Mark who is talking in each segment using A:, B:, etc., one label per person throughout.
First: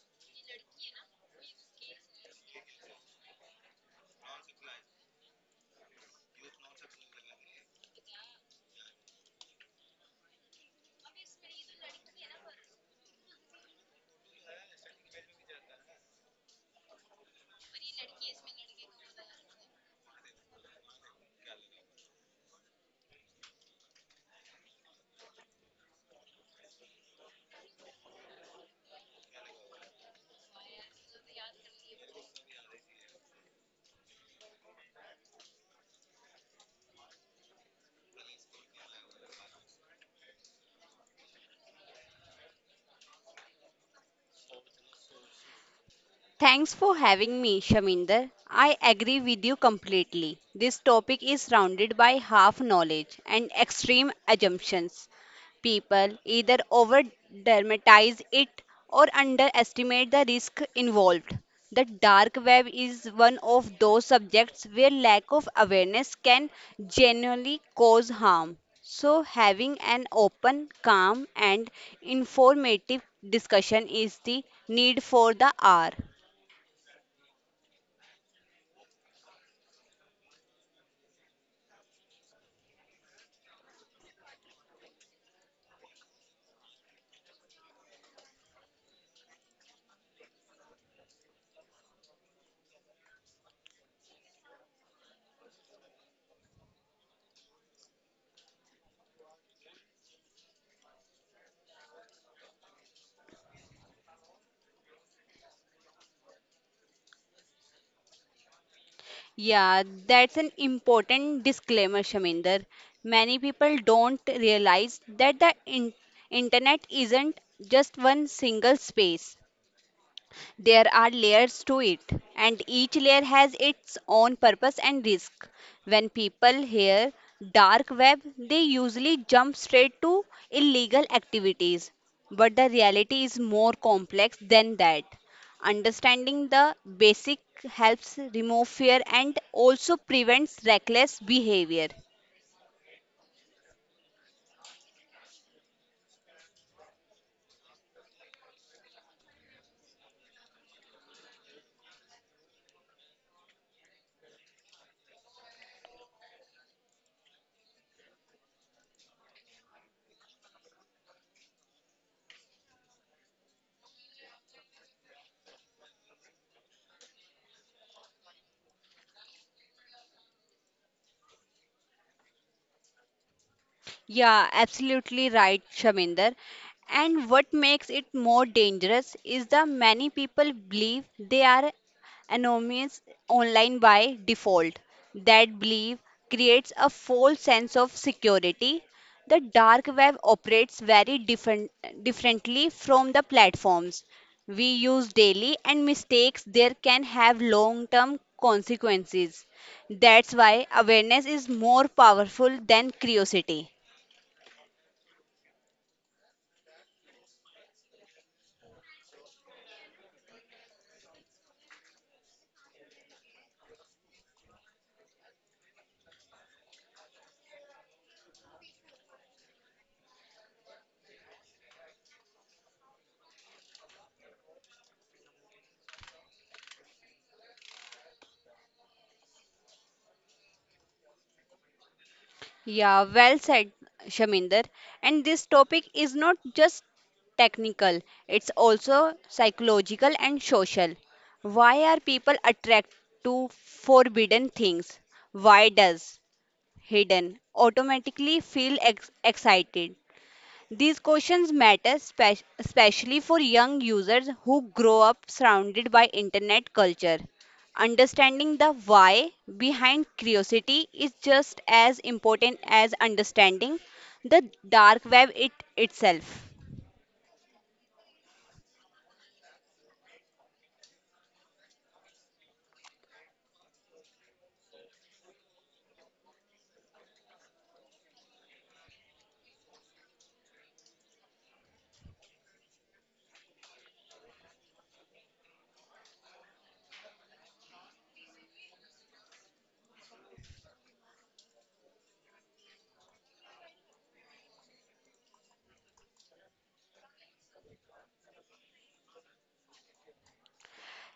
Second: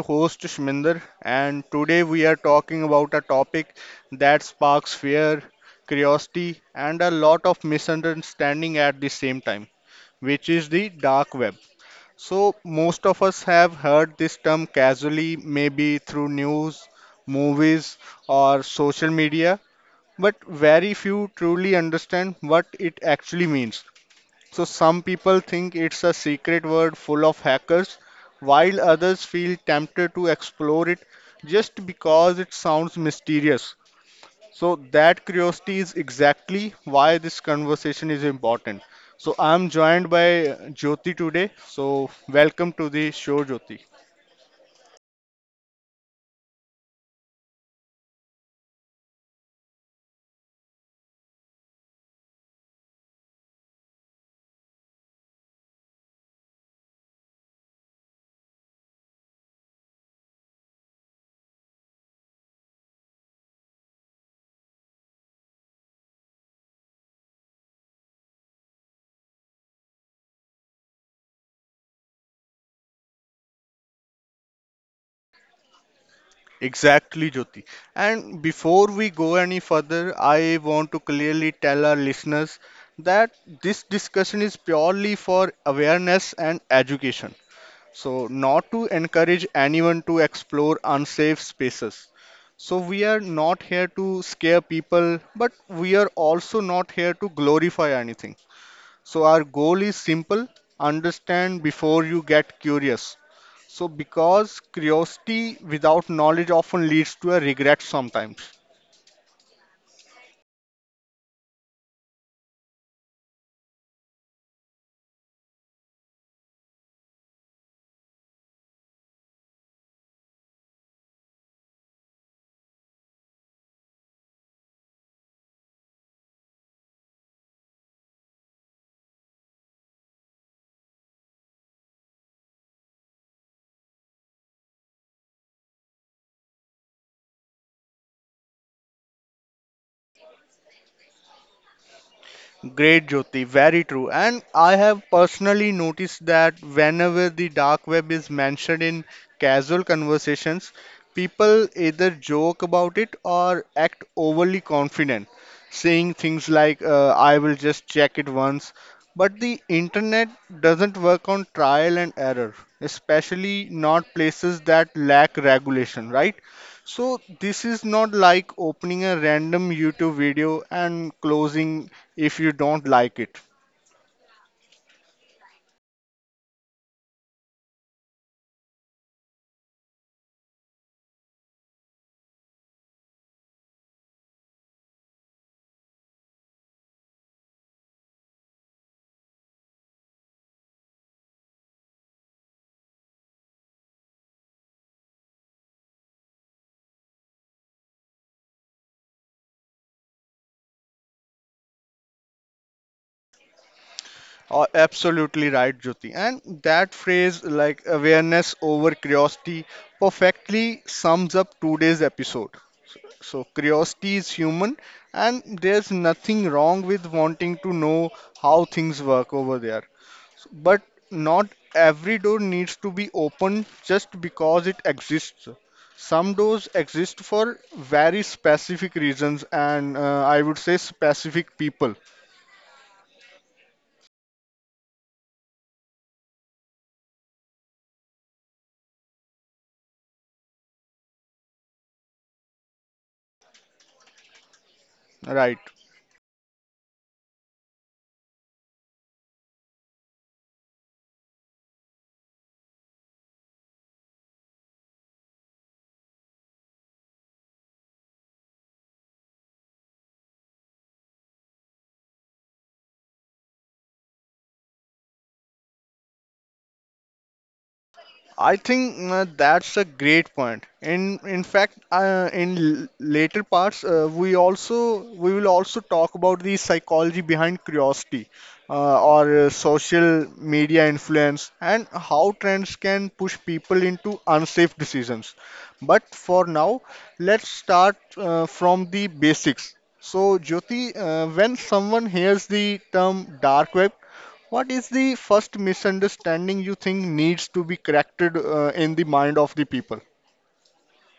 A: host Shminder and today we are talking about a topic that sparks fear, curiosity and a lot of misunderstanding at the same time, which is the dark web. So most of us have heard this term casually maybe through news, movies or social media, but very few truly understand what it actually means. So some people think it's a secret word full of hackers, while others feel tempted to explore it just because it sounds mysterious. So that curiosity is exactly why this conversation is important. So I'm joined by Jyoti today. So welcome to the show, Jyoti.
B: Completely. This topic is surrounded by half knowledge and extreme assumptions. People either over dramatize it or underestimate the risk involved. The dark web is one of those subjects where lack of awareness can genuinely cause harm. So, having an open, calm, and informative discussion is the need for the hour.
A: Exactly, Jyoti. And before we go any further, I want to clearly tell our listeners that this discussion is purely for awareness and education. So, not to encourage anyone to explore unsafe spaces. So, we are not here to scare people, but we are also not here to glorify anything. So, our goal is simple: understand before you get curious. So, because curiosity without knowledge often leads to a regret sometimes.
B: Yeah, that's an important disclaimer, Shaminder. Many people don't realize that the internet isn't just one single space. There are layers to it, and each layer has its own purpose and risk. When people hear dark web, they usually jump straight to illegal activities. But the reality is more complex than that. Understanding the basic helps remove fear and also prevents reckless behavior.
A: Great, Jyoti. Very true. And I have personally noticed that whenever the dark web is mentioned in casual conversations, people either joke about it or act overly confident, saying things like, I will just check it once. But the internet doesn't work on trial and error, especially not places that lack regulation, right? So this is not like opening a random YouTube video and closing if you don't like it.
B: Yeah, absolutely right, Shaminder. And what makes it more dangerous is that many people believe they are anonymous online by default. That belief creates a false sense of security. The dark web operates differently from the platforms we use daily, and mistakes there can have long term consequences. That's why awareness is more powerful than curiosity.
A: Absolutely right, Jyoti. And that phrase, like awareness over curiosity, perfectly sums up today's episode. So curiosity is human, and there's nothing wrong with wanting to know how things work over there. But not every door needs to be opened just because it exists. Some doors exist for very specific reasons and I would say specific people.
B: Yeah, well said, Shaminder. And this topic is not just technical, it's also psychological and social. Why are people attracted to forbidden things?
A: Right.
B: Why does hidden automatically excited? These questions matter especially for young users who grow up surrounded by internet culture. Understanding the why behind curiosity is just as important as understanding the dark web it itself.
A: I think That's a great point. In fact, in later parts, we will also talk about the psychology behind curiosity, or social media influence, and how trends can push people into unsafe decisions. But for now, let's start from the basics. So, Jyoti, when someone hears the term dark web, what is the first misunderstanding you think needs to be corrected in the mind of the people?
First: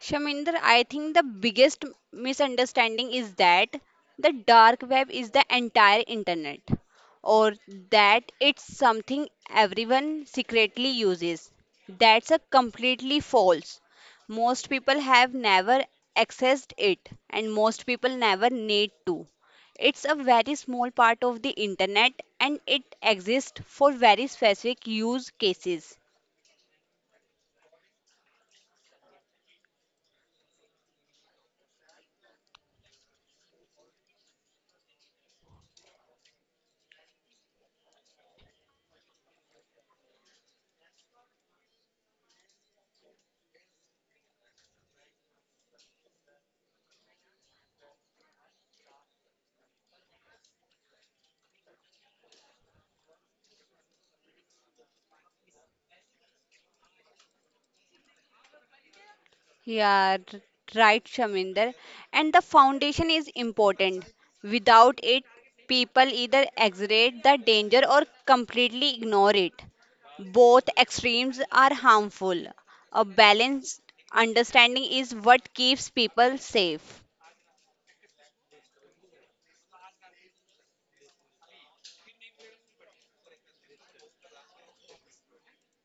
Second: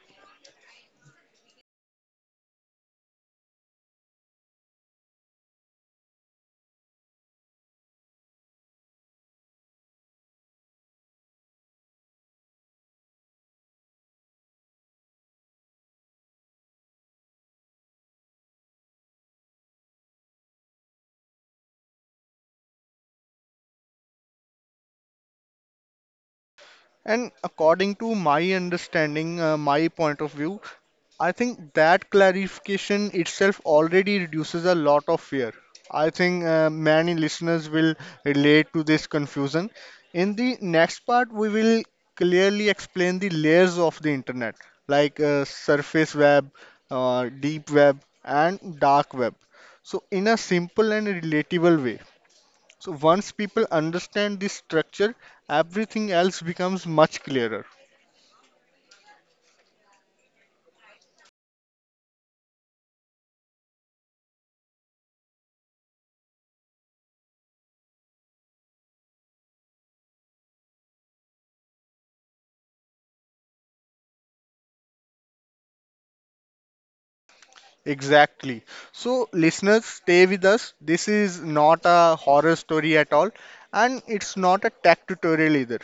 B: Shaminder, I think the biggest misunderstanding is that the dark web is the entire internet or that it's something everyone secretly uses. That's a completely false. Most people have never accessed it and most people never need to. It's a very small part of the internet and it exists for very specific use cases.
A: And according to my understanding, my point of view, I think that clarification itself already reduces a lot of fear. I think Many listeners will relate to this confusion. In the next part, we will clearly explain the layers of the internet, like surface web, deep web, and dark web. So, in a simple and relatable way. So once people understand this structure, everything else becomes much clearer.
B: Yeah, r- right, Shaminder. And the foundation is important. Without it, people either exaggerate the danger or completely ignore it. Both extremes are harmful. A balanced understanding is what keeps people safe.
A: Exactly. So listeners, stay with us. This is not a horror story at all, and it's not a tech tutorial either.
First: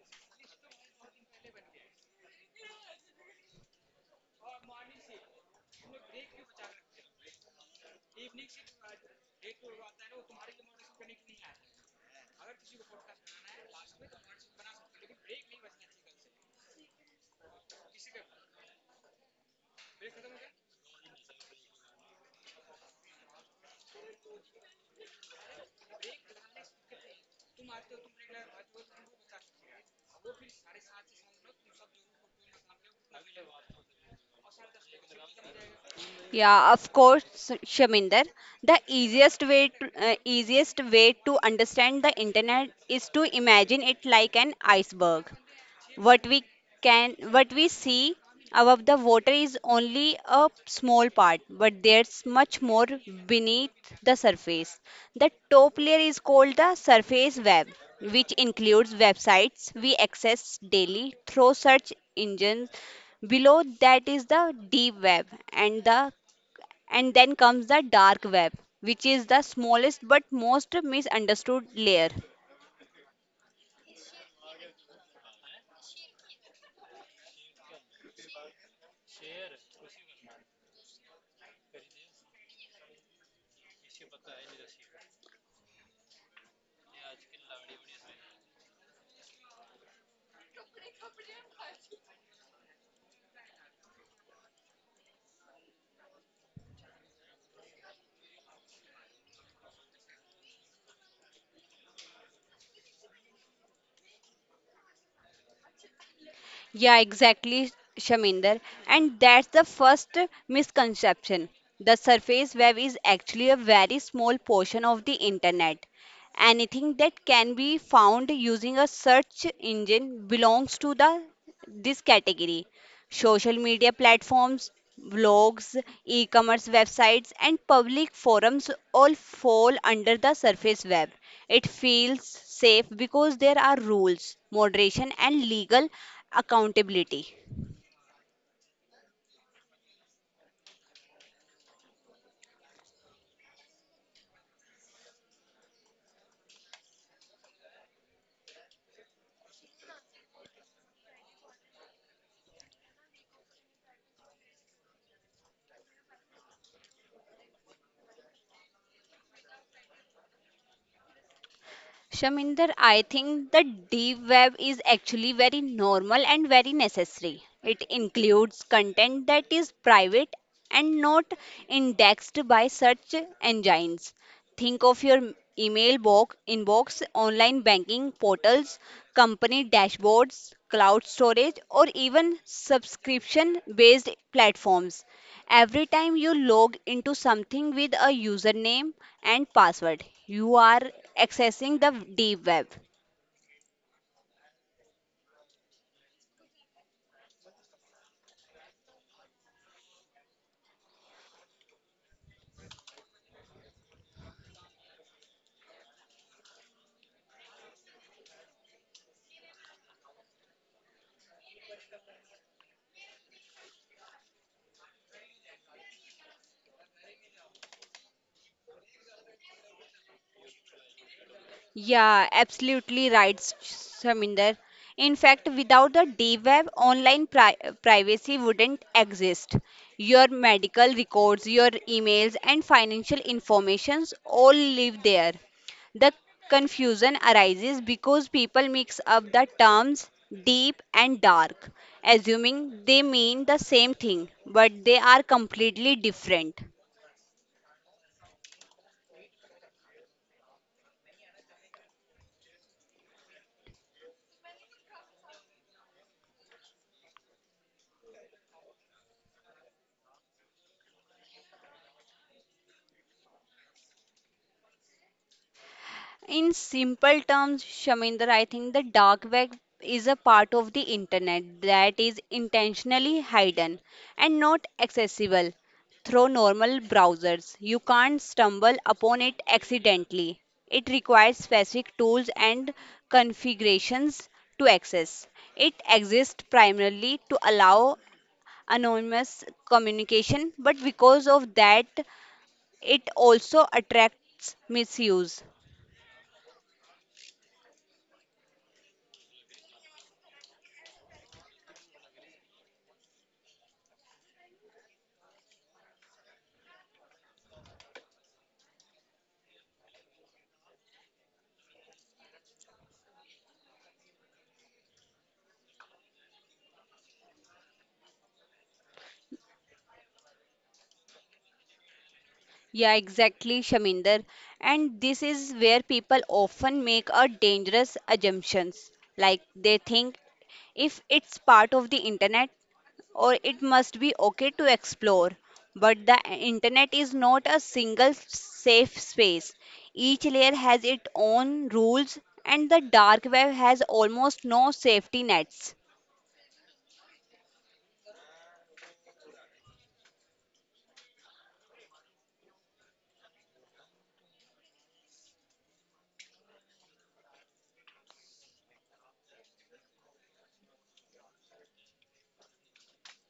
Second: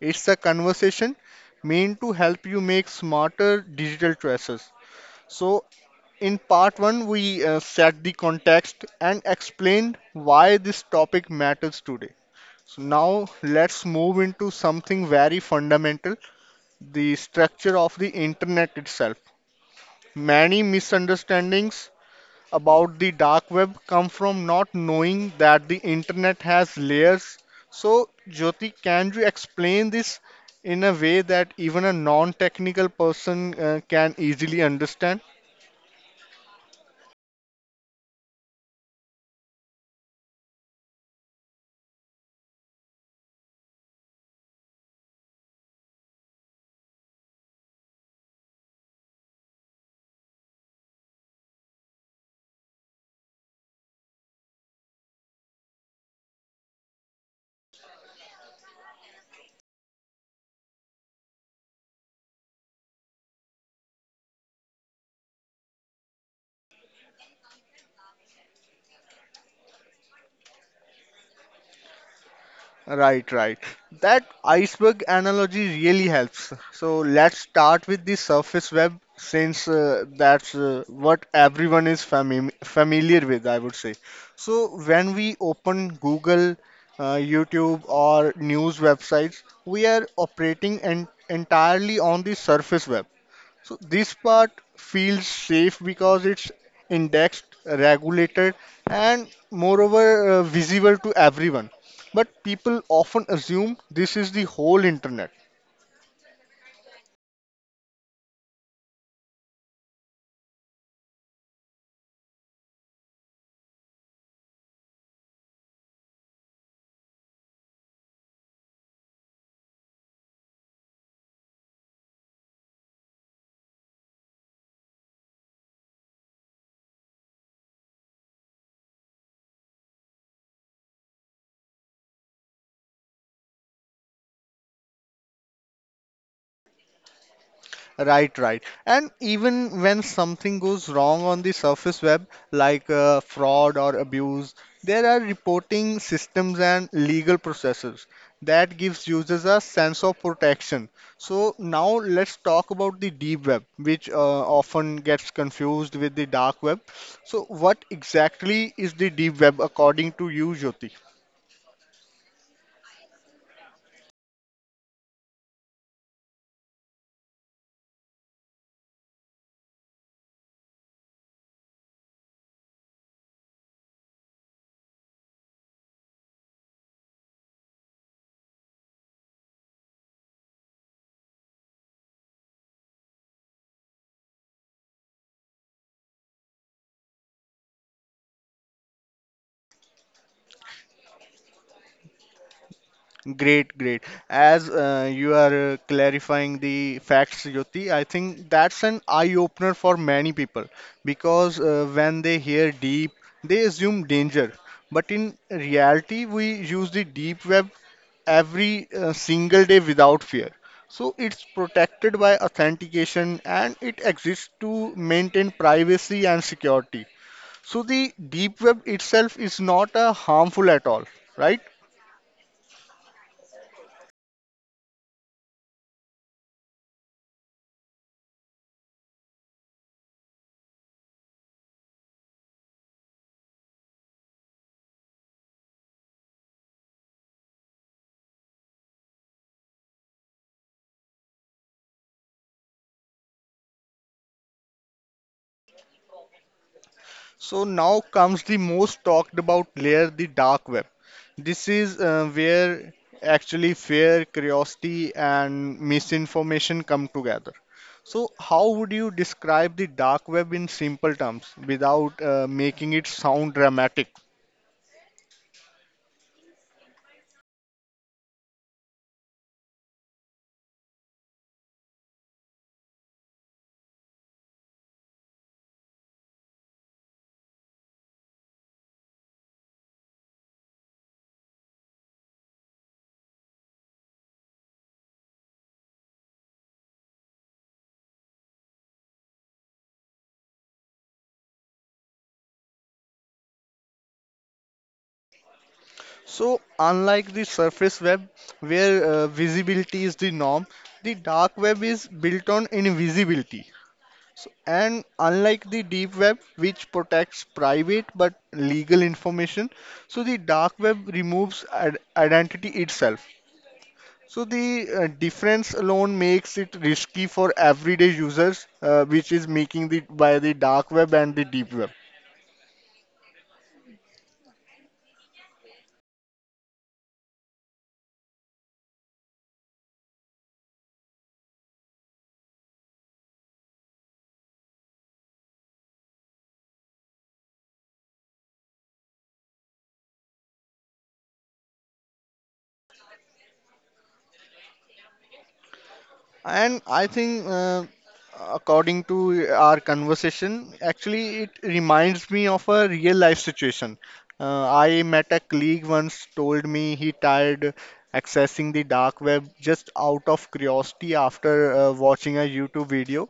A: It's a conversation meant to help you make smarter digital choices. So in part one, we set the context and explained why this topic matters today. So now let's move into something very fundamental: the structure of the internet itself. Many misunderstandings about the dark web come from not knowing that the internet has layers. So, Jyoti, can you explain this in a way that even a non technical person can easily understand?
B: Yeah, of course, Shaminder. The easiest way to, understand the internet is to imagine it like an iceberg. What we can what we see above the water is only a small part, but there's much more beneath the surface. The top layer is called the surface web, which includes websites we access daily through search engines. Below that is the deep web, and the and then comes the dark web, which is the smallest but most misunderstood layer.
A: Right, right. That iceberg analogy really helps. So let's start with the surface web since that's what everyone is familiar with, I would say. So when we open Google, YouTube, or news websites, we are operating en entirely on the surface web. So this part feels safe because it's indexed, regulated, and moreover visible to everyone. But people often assume this is the whole internet.
B: Yeah, exactly, Shaminder. And that's the first misconception. The surface web is actually a very small portion of the internet. Anything that can be found using a search engine belongs to the this category. Social media platforms, blogs, e-commerce websites, and public forums all fall under the surface web. It feels safe because there are rules, moderation, and legal accountability.
A: Right, right. And even when something goes wrong on the surface web, like fraud or abuse, there are reporting systems and legal processes that gives users a sense of protection. So now let's talk about the deep web, which often gets confused with the dark web. So what exactly is the deep web according to you, Jyoti?
B: Shaminder, I think the deep web is actually very normal and very necessary. It includes content that is private and not indexed by search engines. Think of your inbox, online banking portals, company dashboards, cloud storage, or even subscription based platforms. Every time you log into something with a username and password, you are accessing the deep web.
A: Great, great. As you are clarifying the facts, Jyoti, I think that's an eye-opener for many people because when they hear deep, they assume danger. But in reality, we use the deep web every single day without fear. So it's protected by authentication and it exists to maintain privacy and security. So the deep web itself is not harmful at all, right?
B: Yeah, absolutely right, Saminder. In fact, without the deep web, privacy wouldn't exist. Your medical records, your emails, and financial informations all live there. The confusion arises because people mix up the terms deep and dark, assuming they mean the same thing, but they are completely different.
A: So now comes the most talked about layer, the dark web. This is where actually fear, curiosity, and misinformation come together. So, how would you describe the dark web in simple terms without making it sound dramatic?
B: In simple terms, Shaminder, I think the dark web is a part of the internet that is intentionally hidden and not accessible through normal browsers. You can't stumble upon it accidentally. It requires specific tools and configurations to access. It exists primarily to allow anonymous communication, but because of that, it also attracts misuse.
A: So, unlike the surface web, where visibility is the norm, the dark web is built on invisibility. So, and unlike the deep web, which protects private but legal information, so the dark web removes identity itself. So the difference alone makes it risky for everyday users, which is making the by the dark web and the deep web.
B: Yeah, exactly, Shaminder. And this is where people often make a dangerous assumptions. Like they think if it's part of the internet or it must be okay to explore. But the internet is not a single safe space. Each layer has its own rules and the dark web has almost no safety nets.
A: And according to our conversation, actually it reminds me of a real life situation. I met a colleague once told me he tried accessing the dark web just out of curiosity after watching a YouTube video.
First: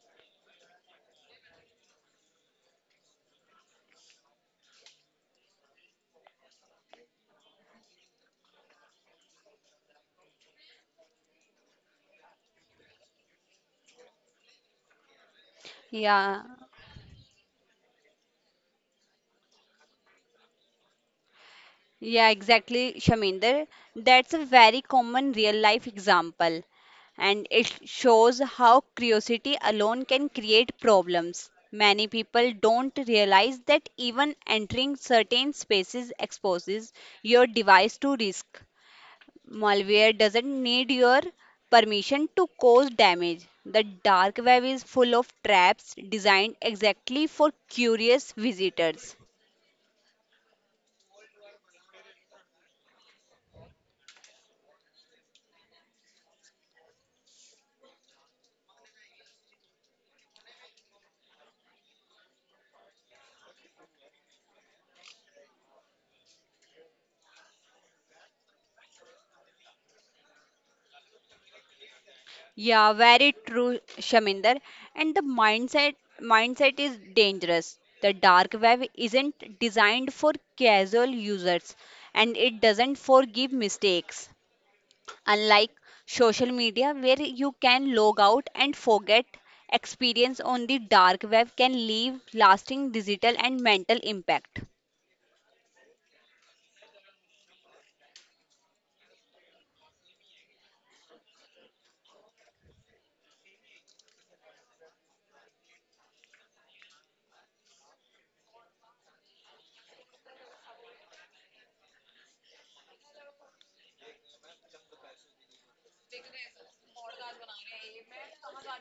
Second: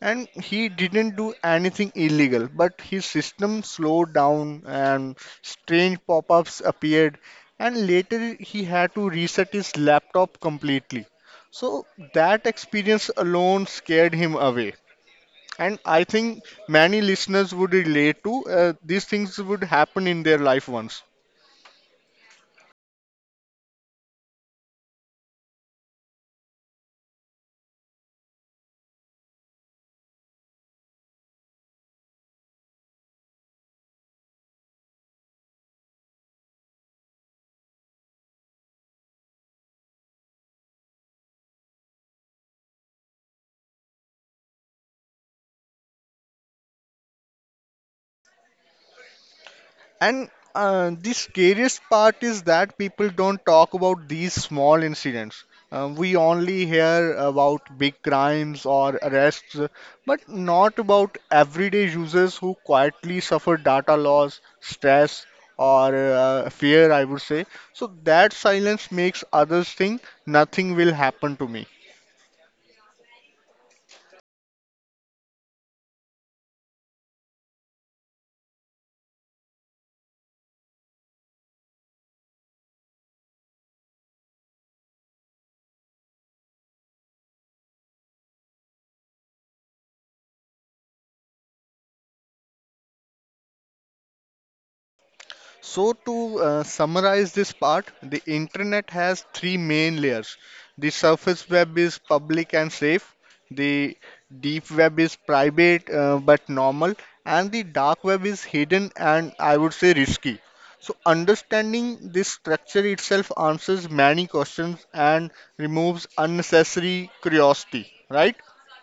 A: And he didn't do anything illegal, but his system slowed down and strange pop-ups appeared. And later he had to reset his laptop completely. So that experience alone scared him away. And I think
B: Yeah,
A: many listeners would relate to these things would happen in their life once.
B: Yeah, exactly, Shaminder. That's a very common real life example, and it shows how curiosity alone can create problems. Many people don't realize that even entering certain spaces exposes your device to risk. Malware doesn't need your permission to cause damage. The dark web is full of traps designed exactly for curious visitors.
A: And the scariest part is that people don't talk about these small incidents. We only hear about big crimes or arrests, but not about everyday users who quietly suffer data loss, stress, or fear, I would say. So that silence makes others think nothing will happen to me.
B: Yeah, very true, Shaminder. And the mindset is dangerous. The dark web isn't designed for casual users and it doesn't forgive mistakes. Unlike social media where you can log out and forget, experience on the dark web can leave lasting digital and mental impact.
A: So, to summarize this part, the internet has three main layers. The surface web is public and safe, the deep web is private but normal, and the dark web is hidden and I would say risky. So, understanding this structure itself answers many questions and removes unnecessary curiosity, right?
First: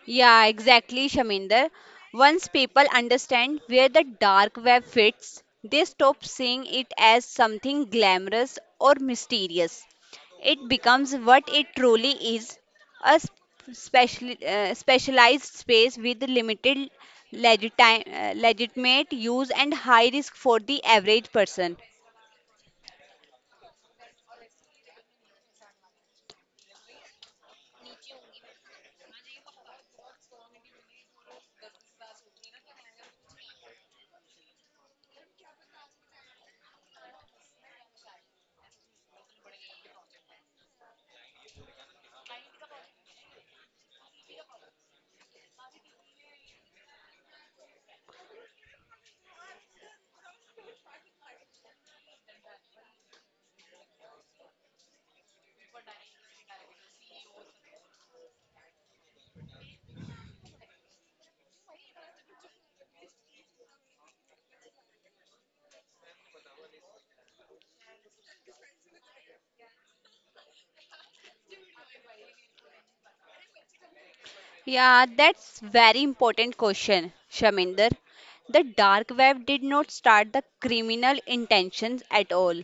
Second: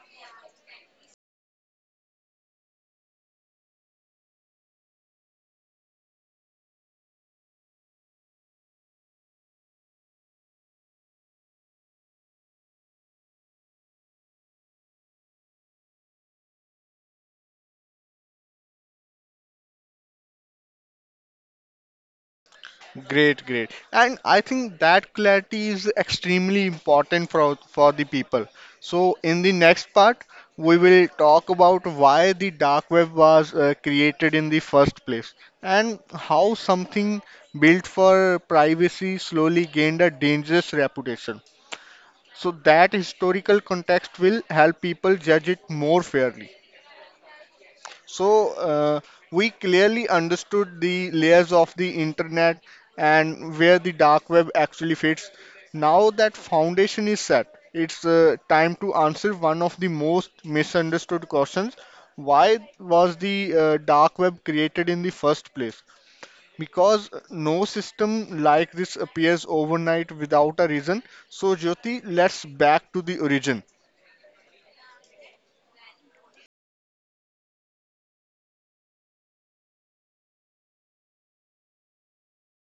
B: Yeah, exactly, Shaminder. Once people understand where the dark web fits, they stop seeing it as something glamorous or mysterious. It becomes what it truly is, a specialized space with limited legitimate use and high risk for the average person.
A: Great, great. And I think that clarity is extremely important for the people. So in the next part, we will talk about why the dark web was created in the first place and how something built for privacy slowly gained a dangerous reputation. So that historical context will help people judge it more fairly. So we clearly understood the layers of the internet and where the dark web actually fits. Now that foundation is set, it's time to answer one of the most misunderstood questions. Why was the dark web created in the first place? Because no system like this appears overnight without a reason. So Jyoti, let's back to the origin.
B: Yeah, that's very important question, Shaminder. The dark web did not start the criminal intentions at all.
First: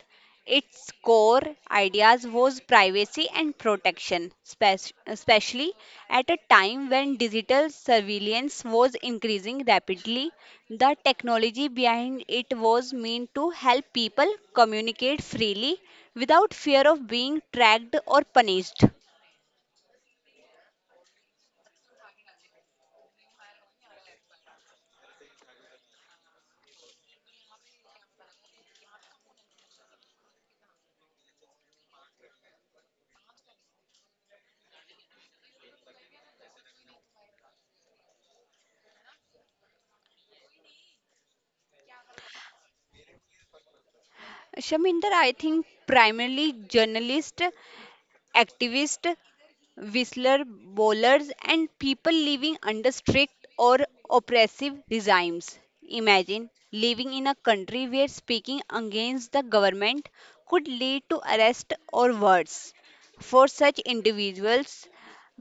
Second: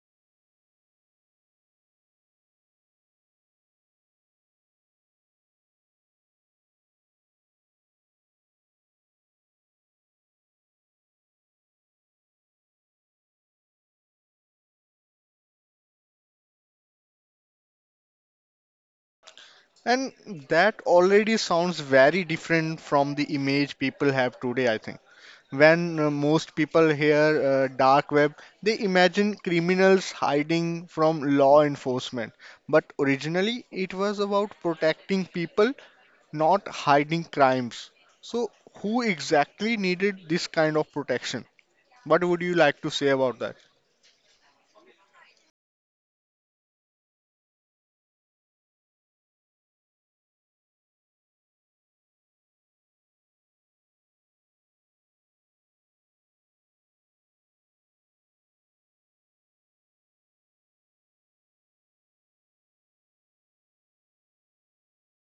B: Its core ideas was privacy and protection, especially at a time when digital surveillance was increasing rapidly. The technology behind it was meant to help people communicate freely without fear of being tracked or punished.
A: And that already sounds very different from the image people have today, I think. When most people hear dark web, they imagine criminals hiding from law enforcement. But originally, it was about protecting people, not hiding crimes. So, who exactly needed this kind of protection? What would you like to say about that?
B: Shaminder, I think primarily journalists, activists, whistler bowlers, and people living under strict or oppressive regimes. Imagine living in a country where speaking against the government could lead to arrest or worse. For such individuals,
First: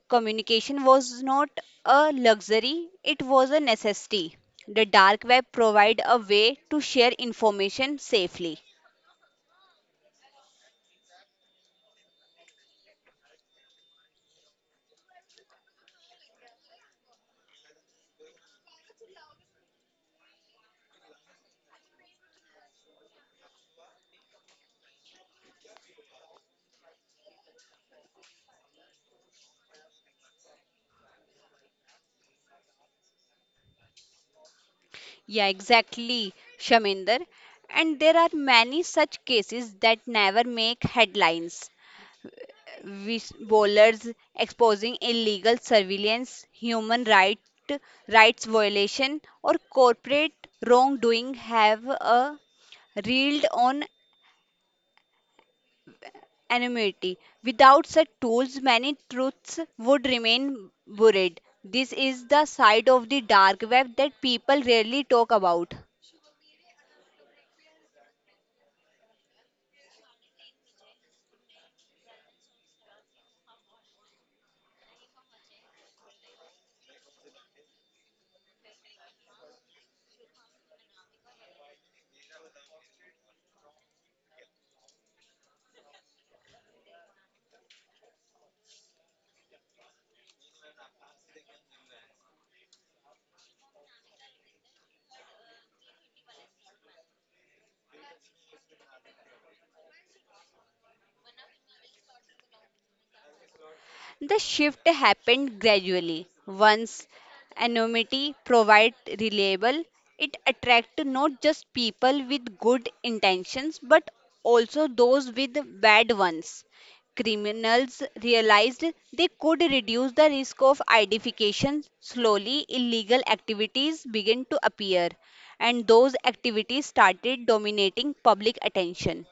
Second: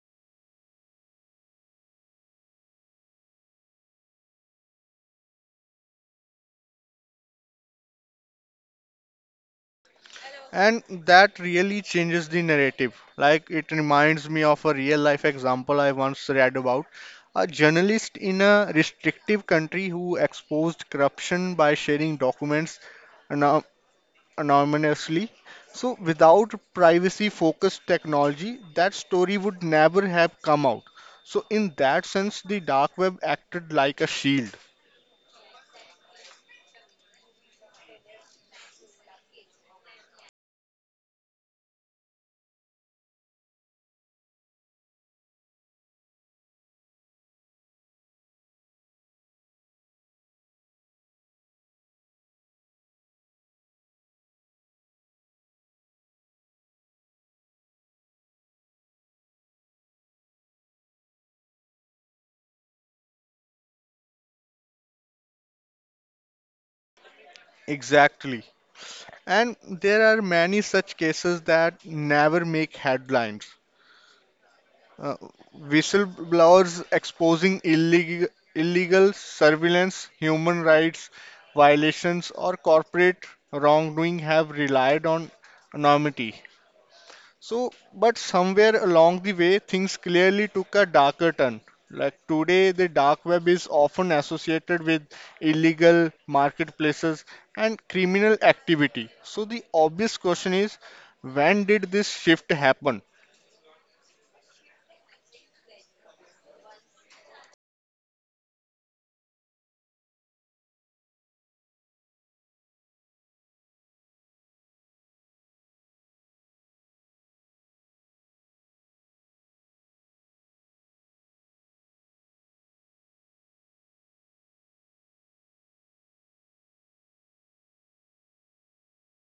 B: communication was not a luxury, it was a necessity. The dark web provided a way to share information safely.
A: And that really changes the narrative. Like it reminds me of a real life example I once read about a journalist in a restrictive country who exposed corruption by sharing documents ano- anonymously. So, without privacy focused technology, that story would never have come out. So, in that sense, the dark web acted like a shield.
B: Yeah, exactly, Shaminder. And there are many such cases that never make headlines. Whis- Bowlers exposing illegal surveillance, rights violation, or corporate wrongdoing have a reeled on anonymity. Without such tools, many truths would remain buried. This is the side of the dark web that people rarely talk about.
A: Exactly. And there are many such cases that never make headlines. Uh, Whistleblowers exposing illegal surveillance, human rights violations, or corporate wrongdoing have relied on anonymity. So, but somewhere along the way, things clearly took a darker turn. Like today, the dark web is often associated with illegal marketplaces and criminal activity. So, the obvious question is when did this shift happen?
B: The shift happened gradually. Once anonymity provided reliable, it attracted not just people with good intentions but also those with bad ones. Criminals realized they could reduce the risk of identification. Slowly, illegal activities began to appear, and those activities started dominating public attention.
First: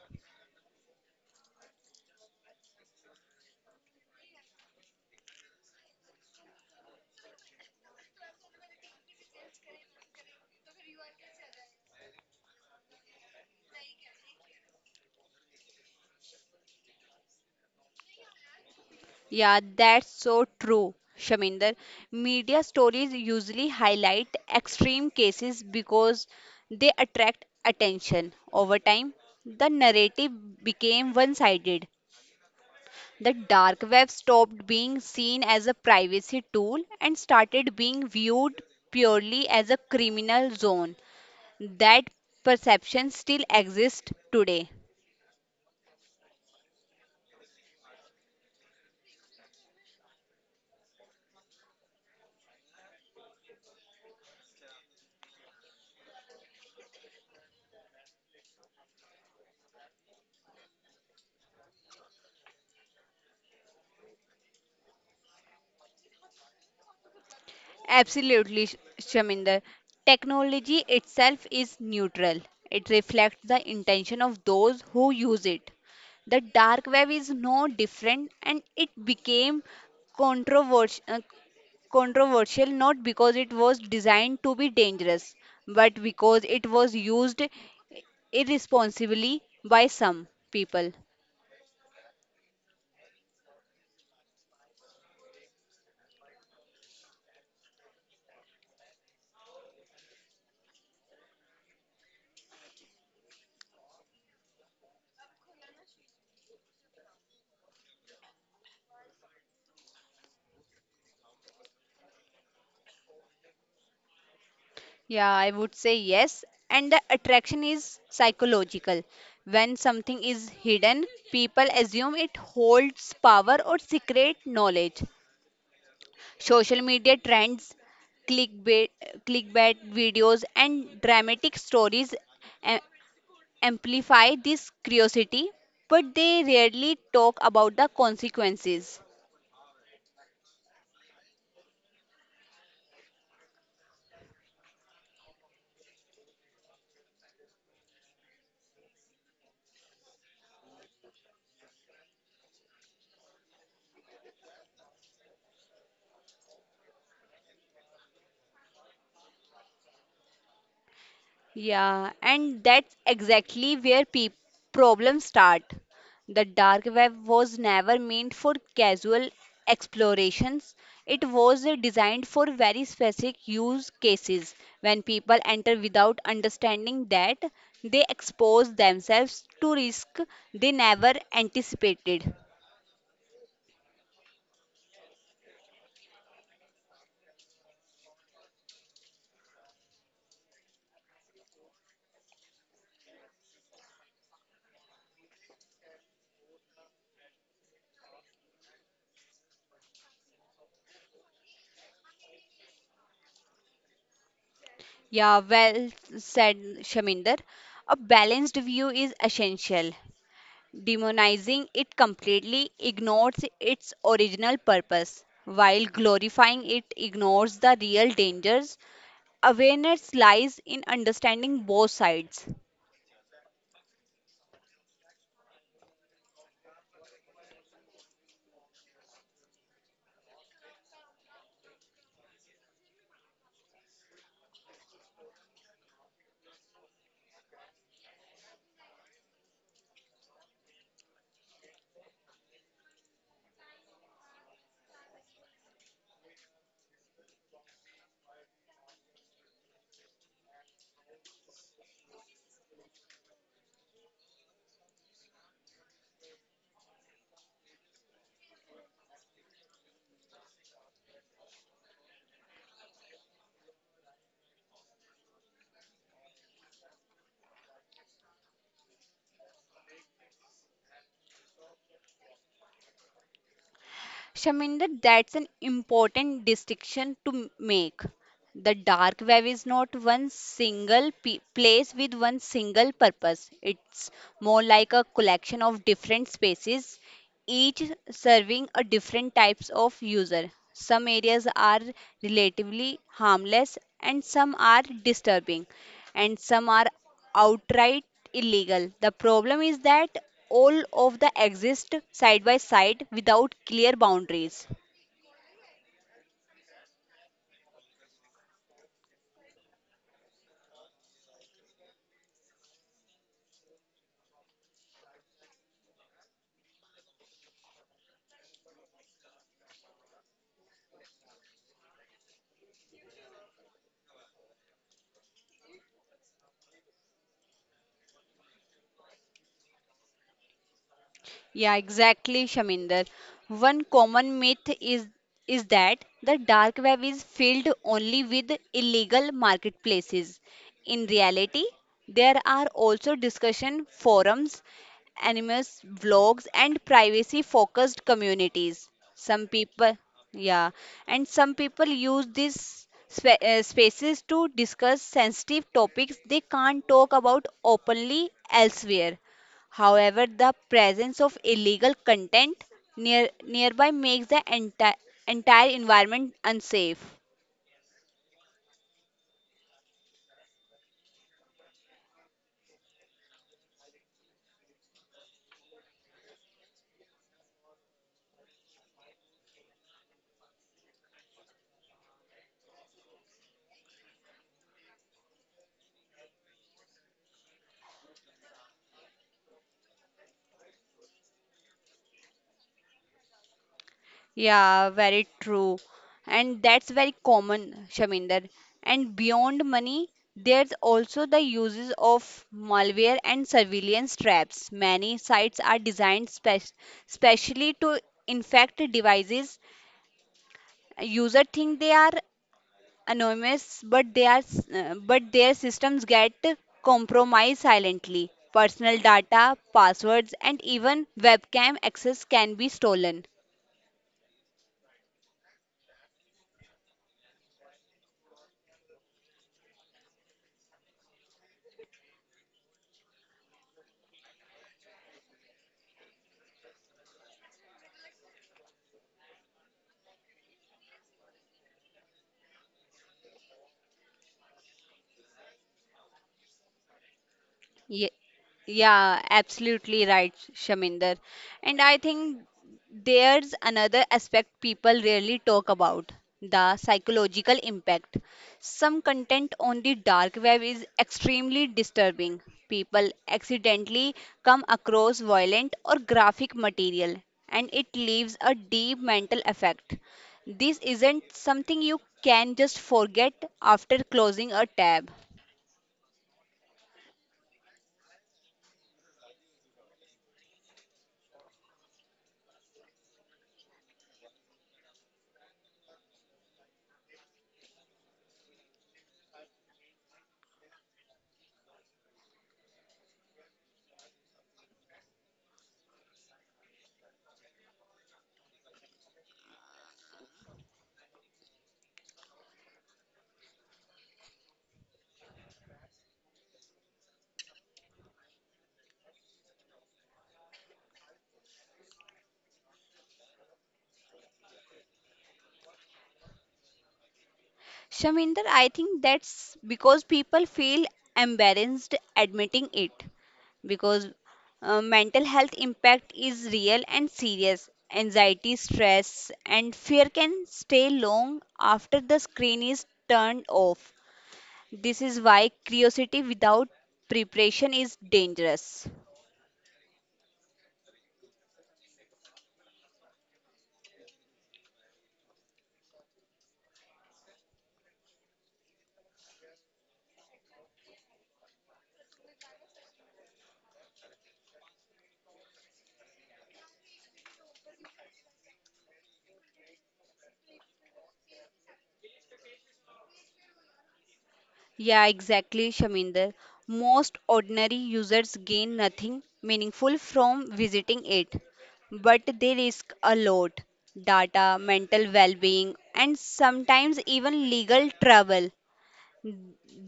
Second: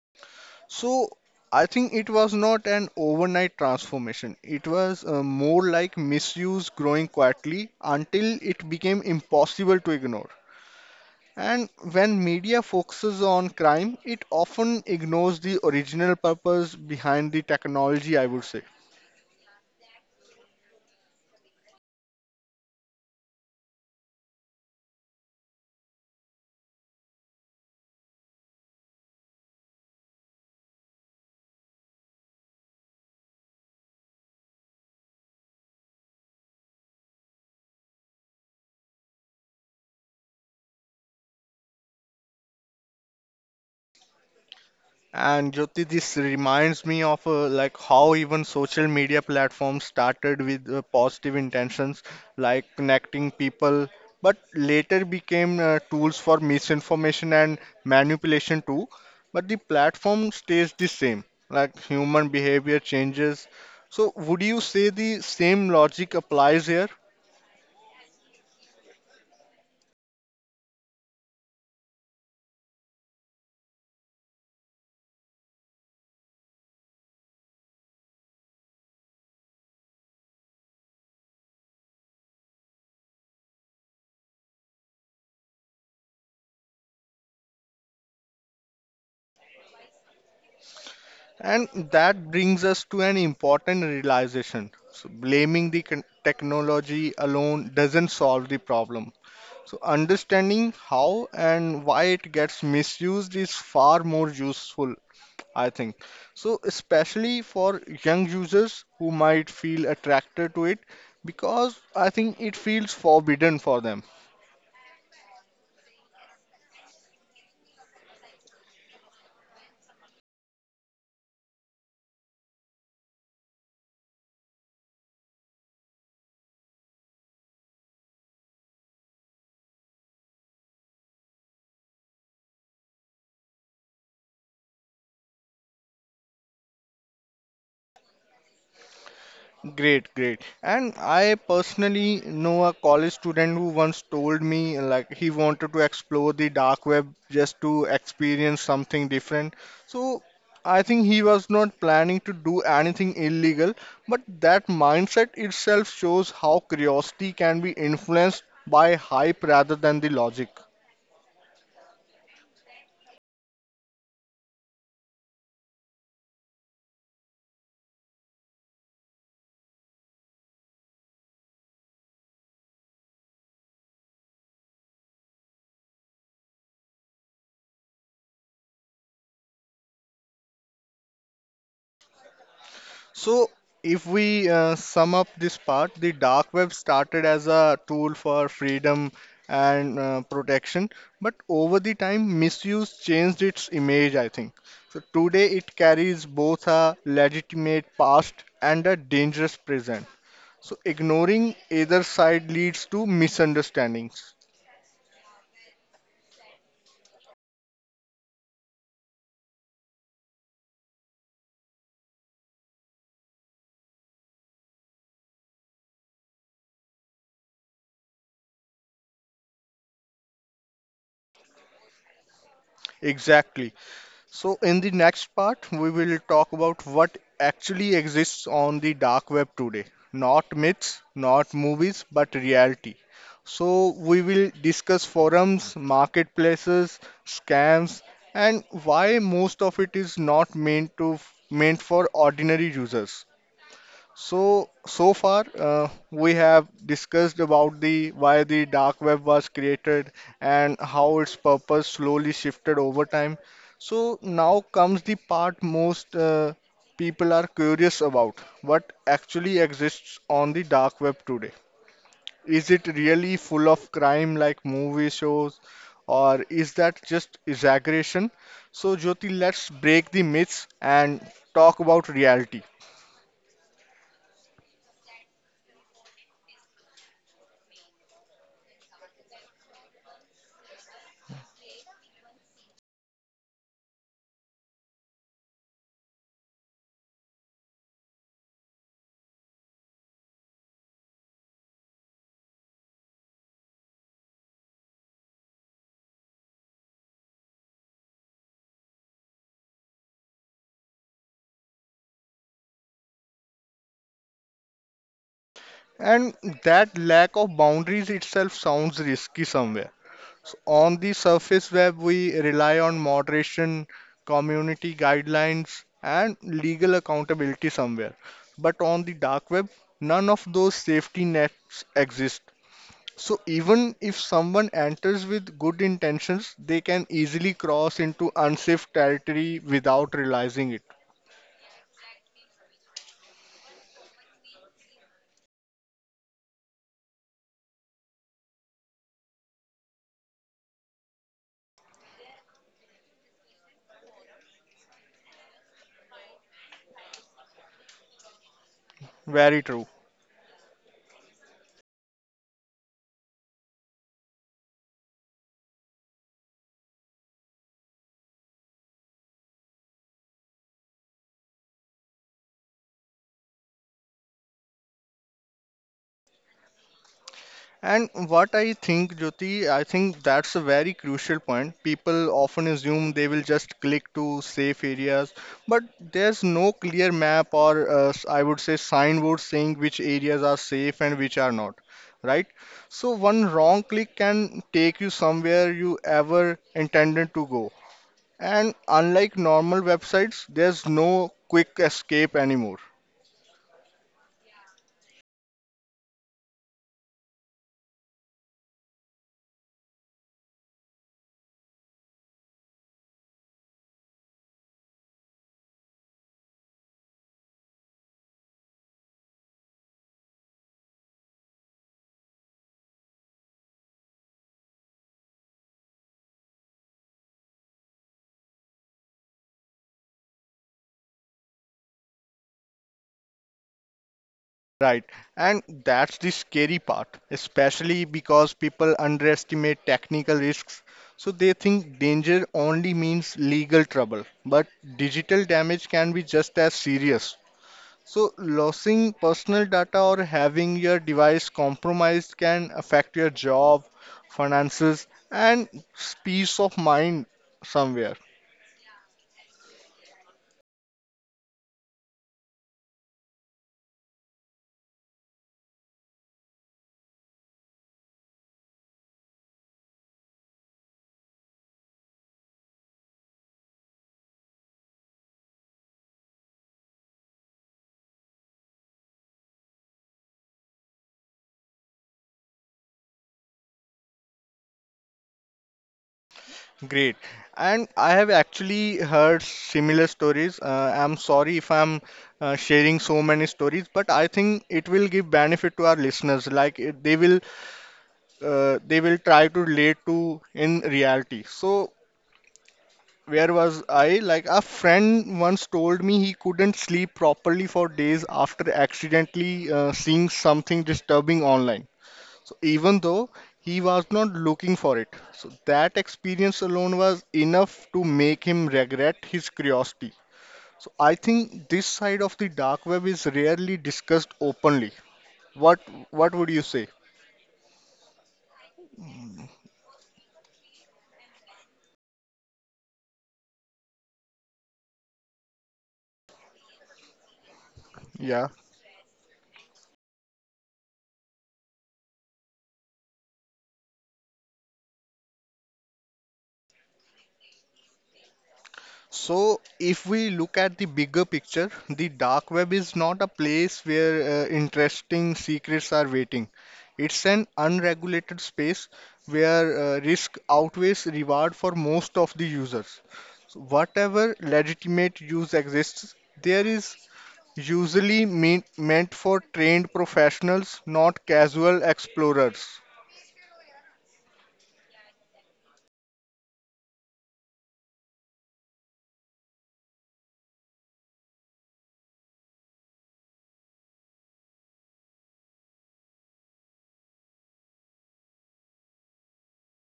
A: So I think it was not an overnight transformation. It was more like misuse growing quietly until it became impossible to ignore. And when media focuses on crime, it often ignores the original purpose behind the technology, I would say.
B: Yeah, that's so true, Shaminder. Media stories usually highlight extreme cases because they attract attention. Over time, the narrative became one sided. The dark web stopped being seen as a privacy tool and started being viewed purely as a criminal zone. That perception still exists today.
A: And Jyoti, this reminds me of like how even social media platforms started with positive intentions, like connecting people, but later became tools for misinformation and manipulation too. But the platform stays the same, like human behavior changes. So would you say the same logic applies here?
B: Absolutely, Shaminder. Technology itself is neutral. It reflects the intention of those who use it. The dark web is no different and it became controversial, controversial not because it was designed to be dangerous, but because it was used irresponsibly by some people.
A: And that brings us to an important realization. So blaming the technology alone doesn't solve the problem. So understanding how and why it gets misused is far more useful, I think. So especially for young users who might feel attracted to it because I think it feels forbidden for them.
B: Yeah, I would say yes. And the attraction is psychological. When something is hidden, people assume it holds power or secret knowledge. Social media trends, clickbait, clickbait videos, and dramatic stories a- amplify this curiosity, but they rarely talk about the consequences.
A: Great, great. And I personally know a college student who once told me he wanted to explore the dark web just to experience something different. So I think he was not planning to do anything illegal, but that mindset itself shows how curiosity can be influenced by hype rather than the logic.
B: Yeah, and that's exactly where peop problems start. The dark web was never meant for casual explorations. It was designed for very specific use cases. When people enter without understanding that, they expose themselves to risk they never anticipated.
A: So, if we sum up this part, the dark web started as a tool for freedom and protection, but over the time, misuse changed its image, I think. So, today it carries both a legitimate past and a dangerous present. So, ignoring either side leads to misunderstandings.
B: Yeah, well said, Shaminder. A balanced view is essential. Demonizing it completely ignores its original purpose, while glorifying it ignores the real dangers. Awareness lies in understanding both sides.
A: Exactly. So, in the next part, we will talk about what actually exists on the dark web today. Not myths, not movies, but reality. So, we will discuss forums, marketplaces, scams, and why most of it is not meant to meant for ordinary users. So, so far, we have discussed about the why the dark web was created and how its purpose slowly shifted over time. So now comes the part most people are curious about. What actually exists on the dark web today? Is it really full of crime like movie shows, or is that just exaggeration? So, Jyoti, let's break the myths and talk about reality.
B: Shaminder, that's an important distinction to make. The dark web is not one single place with one single purpose. It's more like a collection of different spaces each serving a different types of user. Some areas are relatively harmless and some are disturbing and some are outright illegal. The problem is that all of the exist side by side without clear boundaries.
A: And that lack of boundaries itself sounds risky somewhere. So on the surface web, we rely on moderation, community guidelines, and legal accountability somewhere. But on the dark web, none of those safety nets exist. So even if someone enters with good intentions, they can easily cross into unsafe territory without realizing it.
B: Yeah, exactly, Shaminder. One common myth is that the dark web is filled only with illegal marketplaces. In reality, there are also discussion forums, anonymous blogs, and privacy-focused communities. Some
A: Very true.
B: people, yeah, and some people use these spaces to discuss sensitive topics they can't talk about openly elsewhere. However, the presence of illegal content nearby makes the entire environment unsafe.
A: And what I think, Jyoti, I think that's a very crucial point. People often assume they will just click to safe areas, but there's no clear map or I would say signboard saying which areas are safe and which are not, right? So one wrong click can take you somewhere you ever intended to go. And unlike normal websites, there's no quick escape anymore.
B: Yeah, very true. And that's very common, Shaminder. And beyond money, there's also the uses of malware and surveillance traps. Many sites are designed specially to infect devices. User think they are anonymous, but but their systems get compromised silently. Personal data, passwords, and even webcam access can be stolen.
A: Right, and that's the scary part, especially because people underestimate technical risks. So they think danger only means legal trouble, but digital damage can be just as serious. So, losing personal data or having your device compromised can affect your job, finances, and peace of mind
B: Ye-
A: somewhere.
B: Yeah, absolutely right, Shaminder. And I think there's another aspect people rarely talk about, the psychological impact. Some content on the dark web is extremely disturbing. People accidentally come across violent or graphic material, and it leaves a deep mental effect. This isn't something you can just forget after closing a tab.
A: Great. And I have actually heard similar stories. I'm sorry if I'm sharing so many stories, but I think it will give benefit to our listeners. They will they will try to relate to in reality. So where was I? Like a friend once told me he couldn't sleep properly for days after accidentally seeing something disturbing online. So even though he was not looking for it, so that experience alone was enough to make him regret his curiosity. So I think this side of the dark web is rarely discussed openly. What what would you say?
B: Shaminder, I think that's because people feel embarrassed admitting it because mental health impact is real and serious.
A: Yeah.
B: Anxiety, stress, and fear can stay long after the screen is turned off. This is why curiosity without preparation is dangerous.
A: So, if we look at the bigger picture, the dark web is not a place where interesting secrets are waiting. It's an unregulated space where risk outweighs reward for most of the users. So whatever legitimate use exists, there is meant for trained professionals, not casual explorers.
B: Yeah, exactly, Shaminder. Most ordinary users gain nothing meaningful from visiting it, but they risk a lot data, mental well being, and sometimes even legal trouble.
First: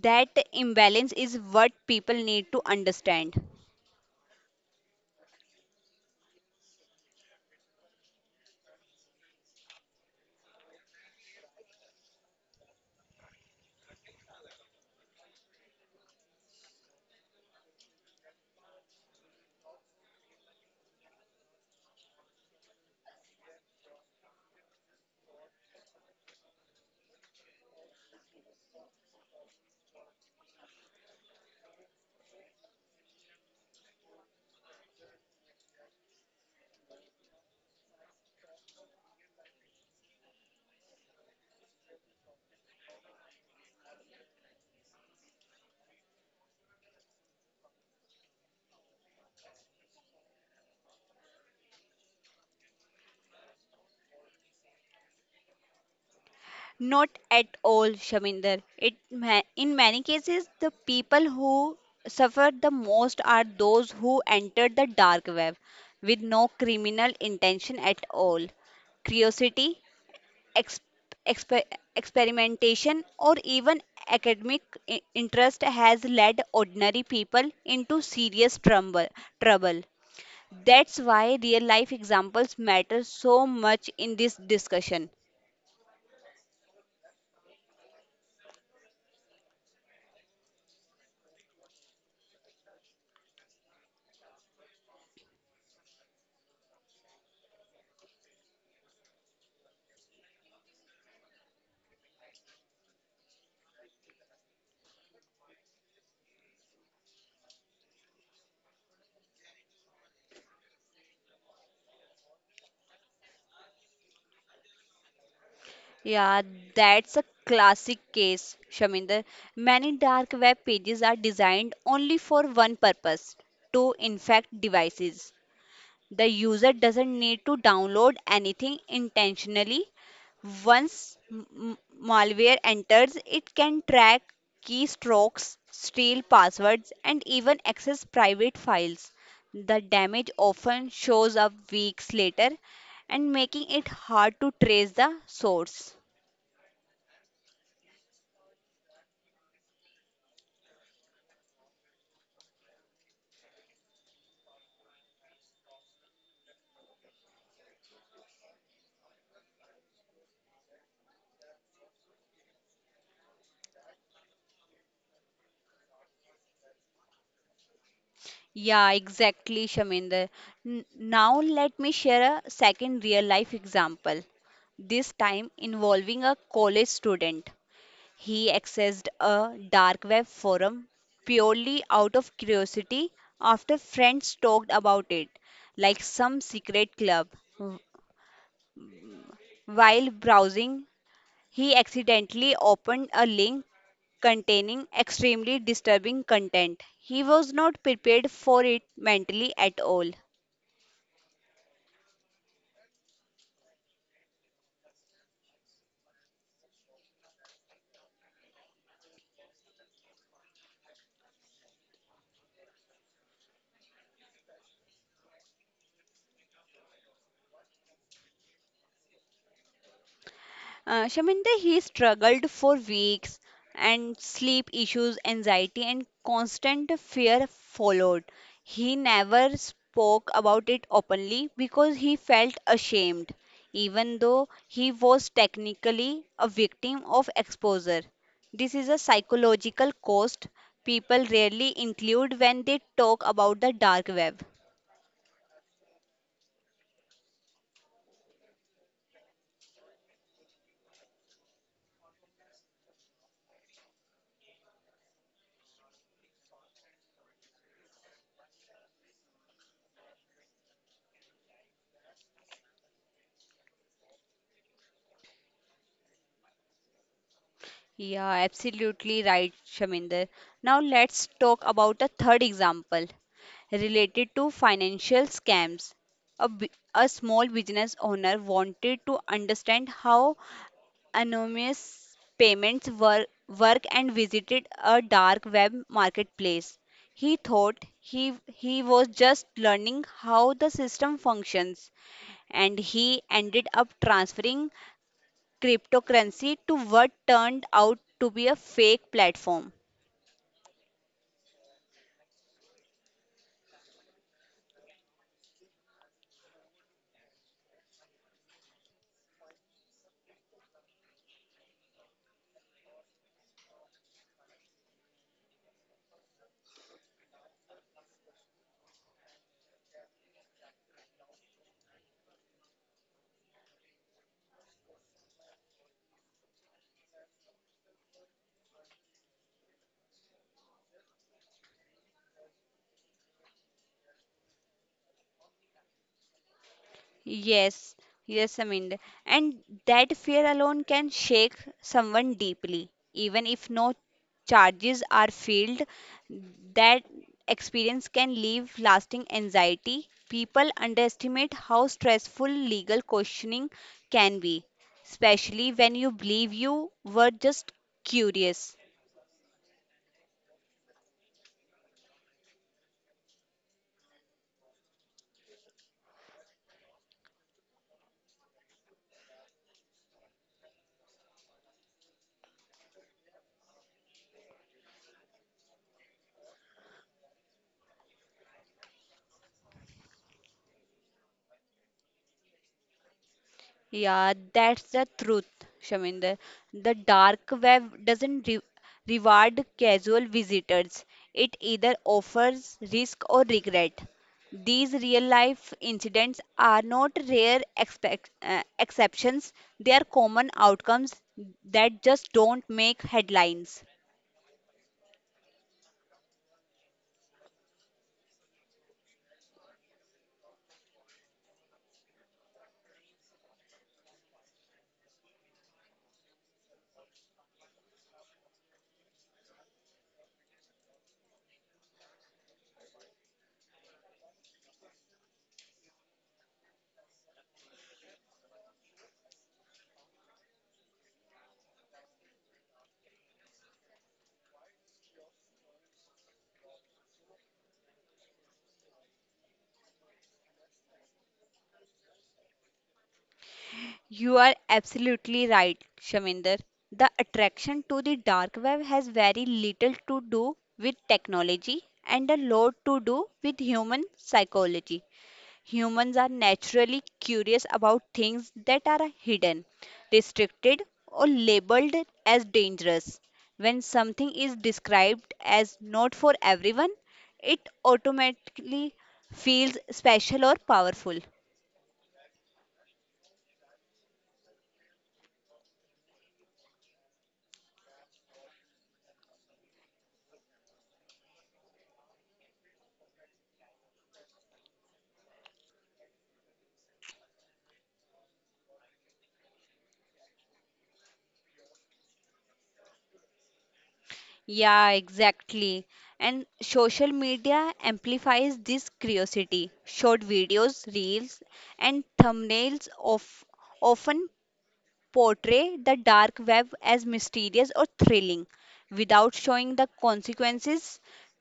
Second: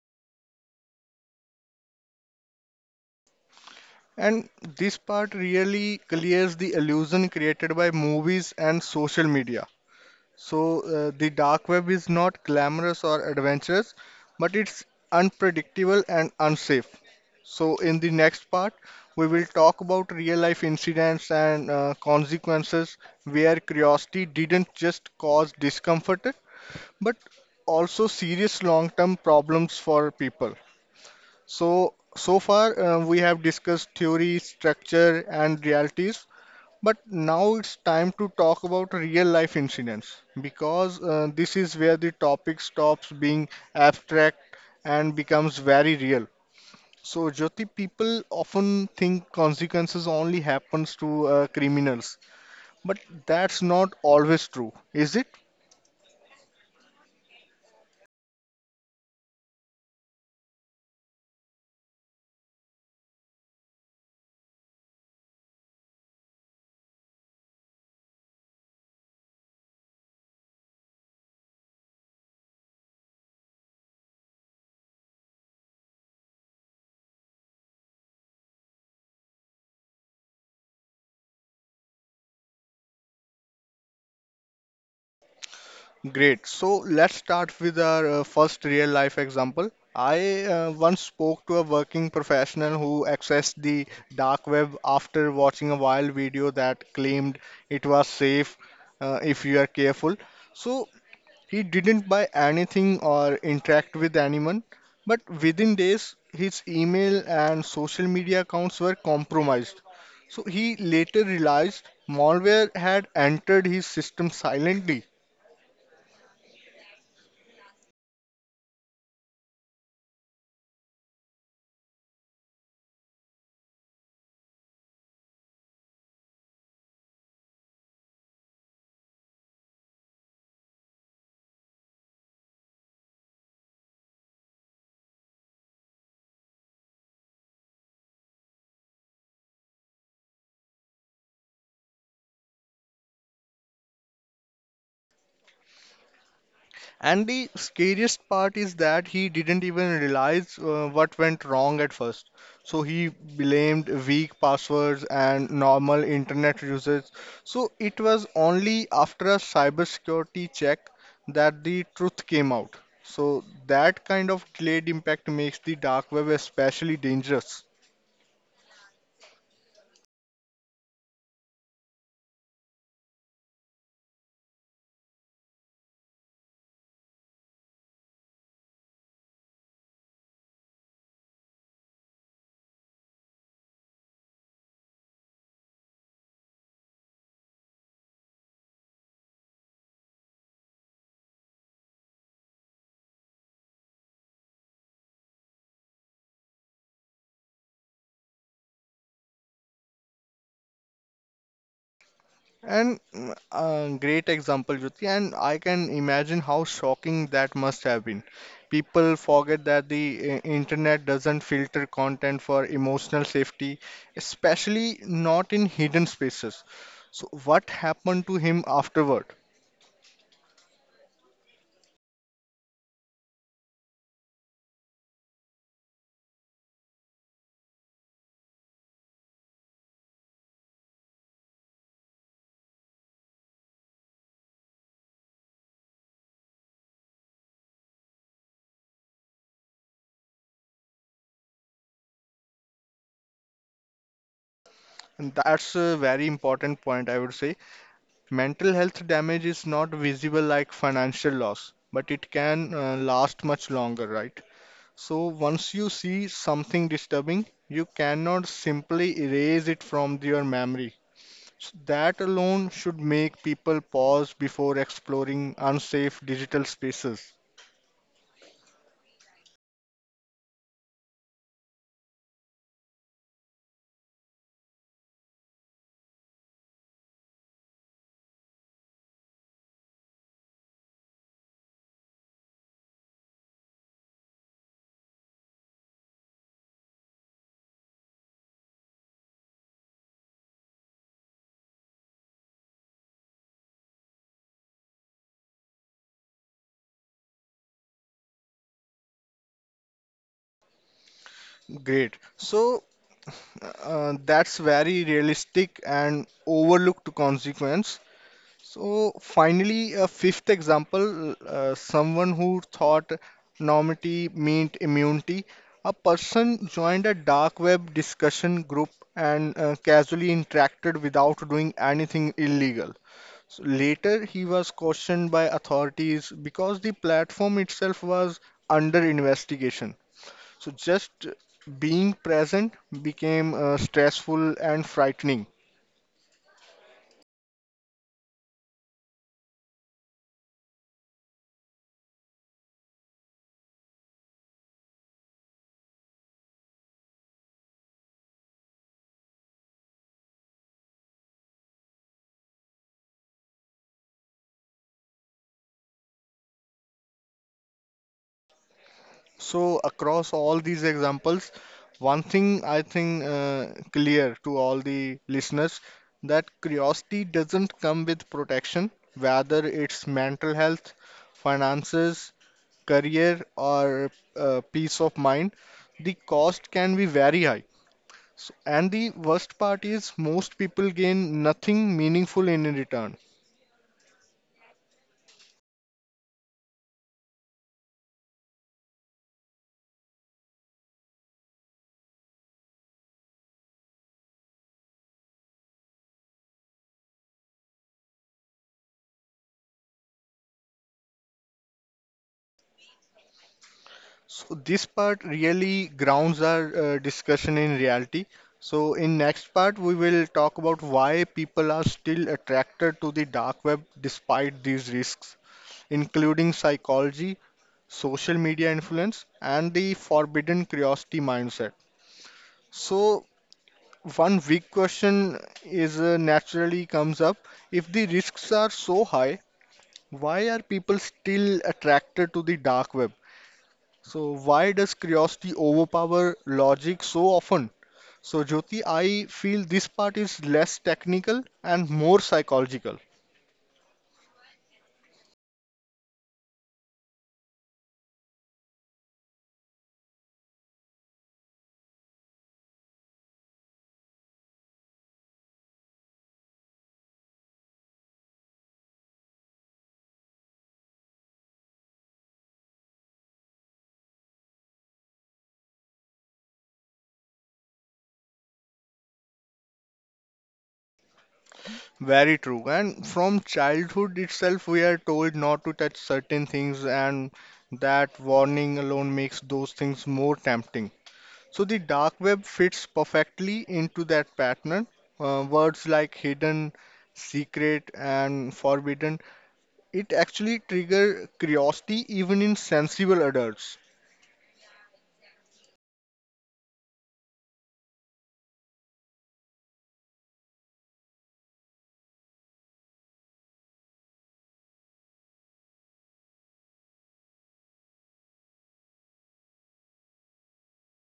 B: That imbalance is what people need to understand.
A: And this part really clears the illusion created by movies and social media. So, the dark web is not glamorous or adventurous, but it's unpredictable and unsafe. So, in the next part, we will talk about real life incidents and consequences where curiosity didn't just cause discomfort, but also serious long term problems for people. So, so far, we have discussed theory, structure, and realities. But now it's time to talk about real life incidents because this is where the topic stops being abstract and becomes very real. So, Jyoti, people often think consequences only happens to criminals, but that's not always true, is it?
B: Not at all, Shaminder. In many cases, the people who suffer the most are those who entered the dark web with no criminal intention at all. Curiosity, ex- exper- experimentation, or even academic interest has led ordinary people into serious trouble. That's why real life examples matter so much in this discussion.
A: Great. So let's start with our first real life example. I once spoke to a working professional who accessed the dark web after watching a wild video that claimed it was safe if you are careful. So he didn't buy anything or interact with anyone, but within days, his email and social media accounts were compromised. So he later realized malware had entered his system silently.
B: Yeah, that's a classic case, Shaminder. Many dark web pages are designed only for one purpose to infect devices. The user doesn't need to download anything intentionally. Once malware enters, it can track keystrokes, steal passwords, and even access private files. The damage often shows up weeks later and making it hard to trace the source.
A: And the scariest part is that he didn't even realize what went wrong at first. So he blamed weak passwords and normal internet usage. So it was only after a cybersecurity check that the truth came out. So that kind of delayed impact makes the dark web especially dangerous.
B: Yeah, exactly, Shaminder. Now let me share a second real life example, this time involving a college student. He accessed a dark web forum purely out of curiosity after friends talked about it, like some secret club. Wh- While browsing, he accidentally opened a link containing extremely disturbing content. He was not prepared for it mentally at all.
A: And great example, Jyoti, and I can imagine how shocking that must have been. People forget that the internet doesn't filter content for emotional safety, especially not in hidden spaces. So, what happened to him afterward?
B: Shaminda, he struggled for weeks, and sleep issues, anxiety, and constant fear followed. He never spoke about it openly because he felt ashamed, even though he was technically a victim of exposure. This is a psychological cost people rarely include when they talk about the dark web.
A: And that's a very important point, I would say. Mental health damage is not visible like financial loss, but it can last much longer, right? So once you see something disturbing, you cannot simply erase it from your memory. So that alone should make people pause before exploring unsafe digital spaces.
B: Yeah, absolutely right, Shaminder. Now let's talk about the third example related to financial scams. A, bu- a small business owner wanted to understand how anonymous payments work and visited a dark web marketplace. He thought he was just learning how the system functions, and he ended up transferring cryptocurrency to what turned out to be a fake platform.
A: Great. So that's very realistic and overlooked consequence. So finally, a fifth example, someone who thought normity meant immunity. A person joined a dark web discussion group and casually interacted without doing anything illegal. So later, he was questioned by authorities because the platform itself was under investigation. So just being present became stressful and frightening.
B: Yes, yes, I mean, And That fear alone can shake someone deeply. Even if no charges are filed, that experience can leave lasting anxiety. People underestimate how stressful legal questioning can be, especially when you believe you were just curious.
A: So across all these examples, one thing I think clear to all the listeners that curiosity doesn't come with protection, whether it's mental health, finances, career, or peace of mind, the cost can be very high. So, and the worst part is most people gain nothing meaningful in return.
B: Yeah, that's the truth, Shaminder. The dark web doesn't re reward casual visitors. It either offers risk or regret. These real-life incidents are not rare exceptions. They are common outcomes that just don't make headlines.
A: So this part really grounds our discussion in reality. So in next part we will talk about why people are still attracted to the dark web despite these risks, including psychology, social media influence, and the forbidden curiosity mindset. So one big question is naturally comes up, if the risks are so high, why are people still attracted to the dark web? So why does curiosity overpower logic so often? So Jyoti, I feel this part is less technical and more psychological.
B: You are absolutely right, Shaminder. The attraction to the dark web has very little to do with technology and a lot to do with human psychology. Humans are naturally curious about things that are hidden, restricted, or labeled as dangerous. When something is described as not for everyone, it automatically feels special or powerful.
A: Very true. And from childhood itself, we are told not to touch certain things, and that warning alone makes those things more tempting. So the dark web fits perfectly into that pattern. Words like hidden, secret, and forbidden it actually trigger curiosity even in sensible adults.
B: Yeah, exactly. And social media amplifies this curiosity. Short videos, reels, and thumbnails of often portray the dark web as mysterious or thrilling without showing the consequences.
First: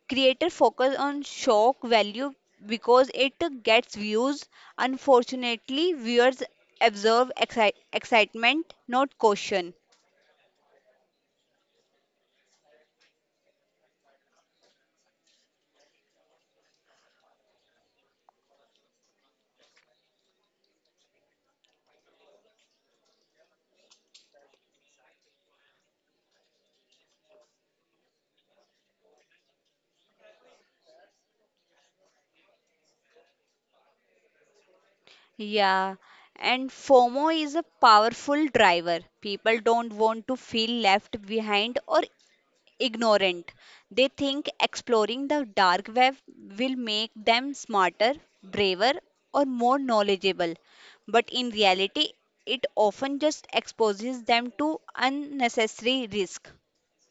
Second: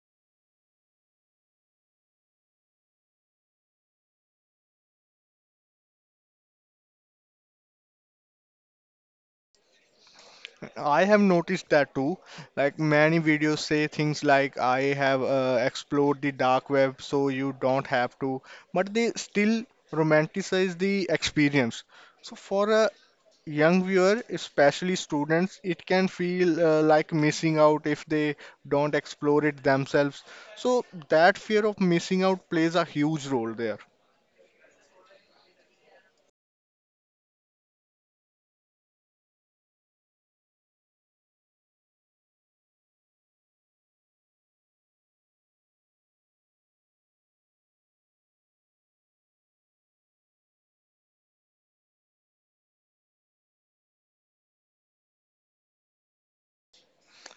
B: Creators focus on shock value because it gets views. Unfortunately, viewers observe excitement, not caution.
A: I have noticed that too. Like many videos say things like I have explored the dark web so you don't have to, but they still romanticize the experience. So for a young viewer, especially students, it can feel like missing out if they don't explore it themselves. So that fear of missing out plays a huge role there.
B: Yeah, and FOMO is a powerful driver. People don't want to feel left behind or ignorant. They think exploring the dark web will make them smarter, braver, or more knowledgeable. But in reality, it often just exposes them to unnecessary risk.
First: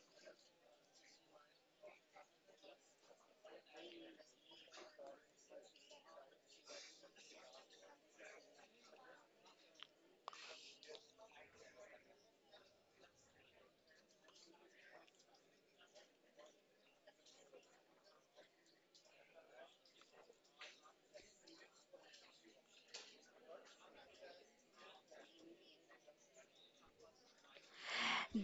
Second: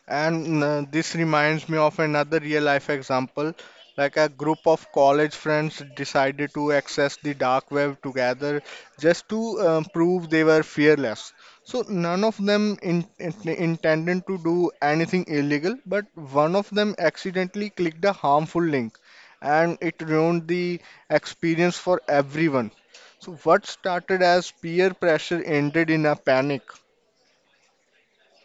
A: And this reminds me of another real life example. Like a group of college friends decided to access the dark web together just to prove they were fearless. So none of them intended to do anything illegal, but one of them accidentally clicked a harmful link and it ruined the experience for everyone. So what started as peer pressure ended in a panic.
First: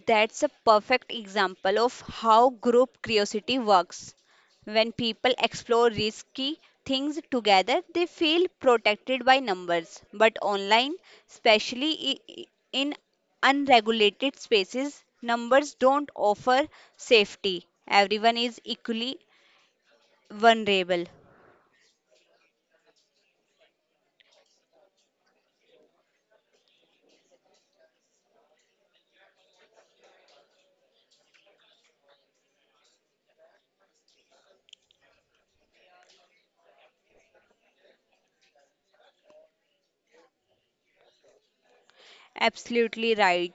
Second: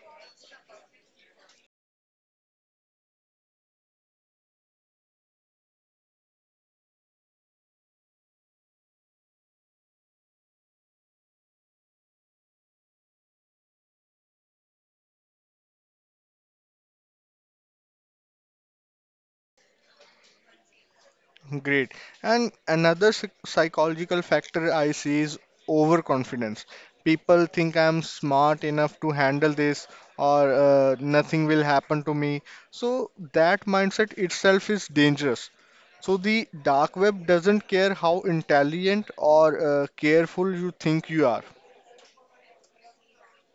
B: That's a perfect example of how group curiosity works. When people explore risky things together, they feel protected by numbers. But online, especially in unregulated spaces, numbers don't offer safety. Everyone is equally vulnerable.
A: Great. And another psychological factor I see is overconfidence. People think I'm smart enough to handle this or nothing will happen to me. So that mindset itself is dangerous. So the dark web doesn't care how intelligent or careful you think you are.
B: Absolutely right.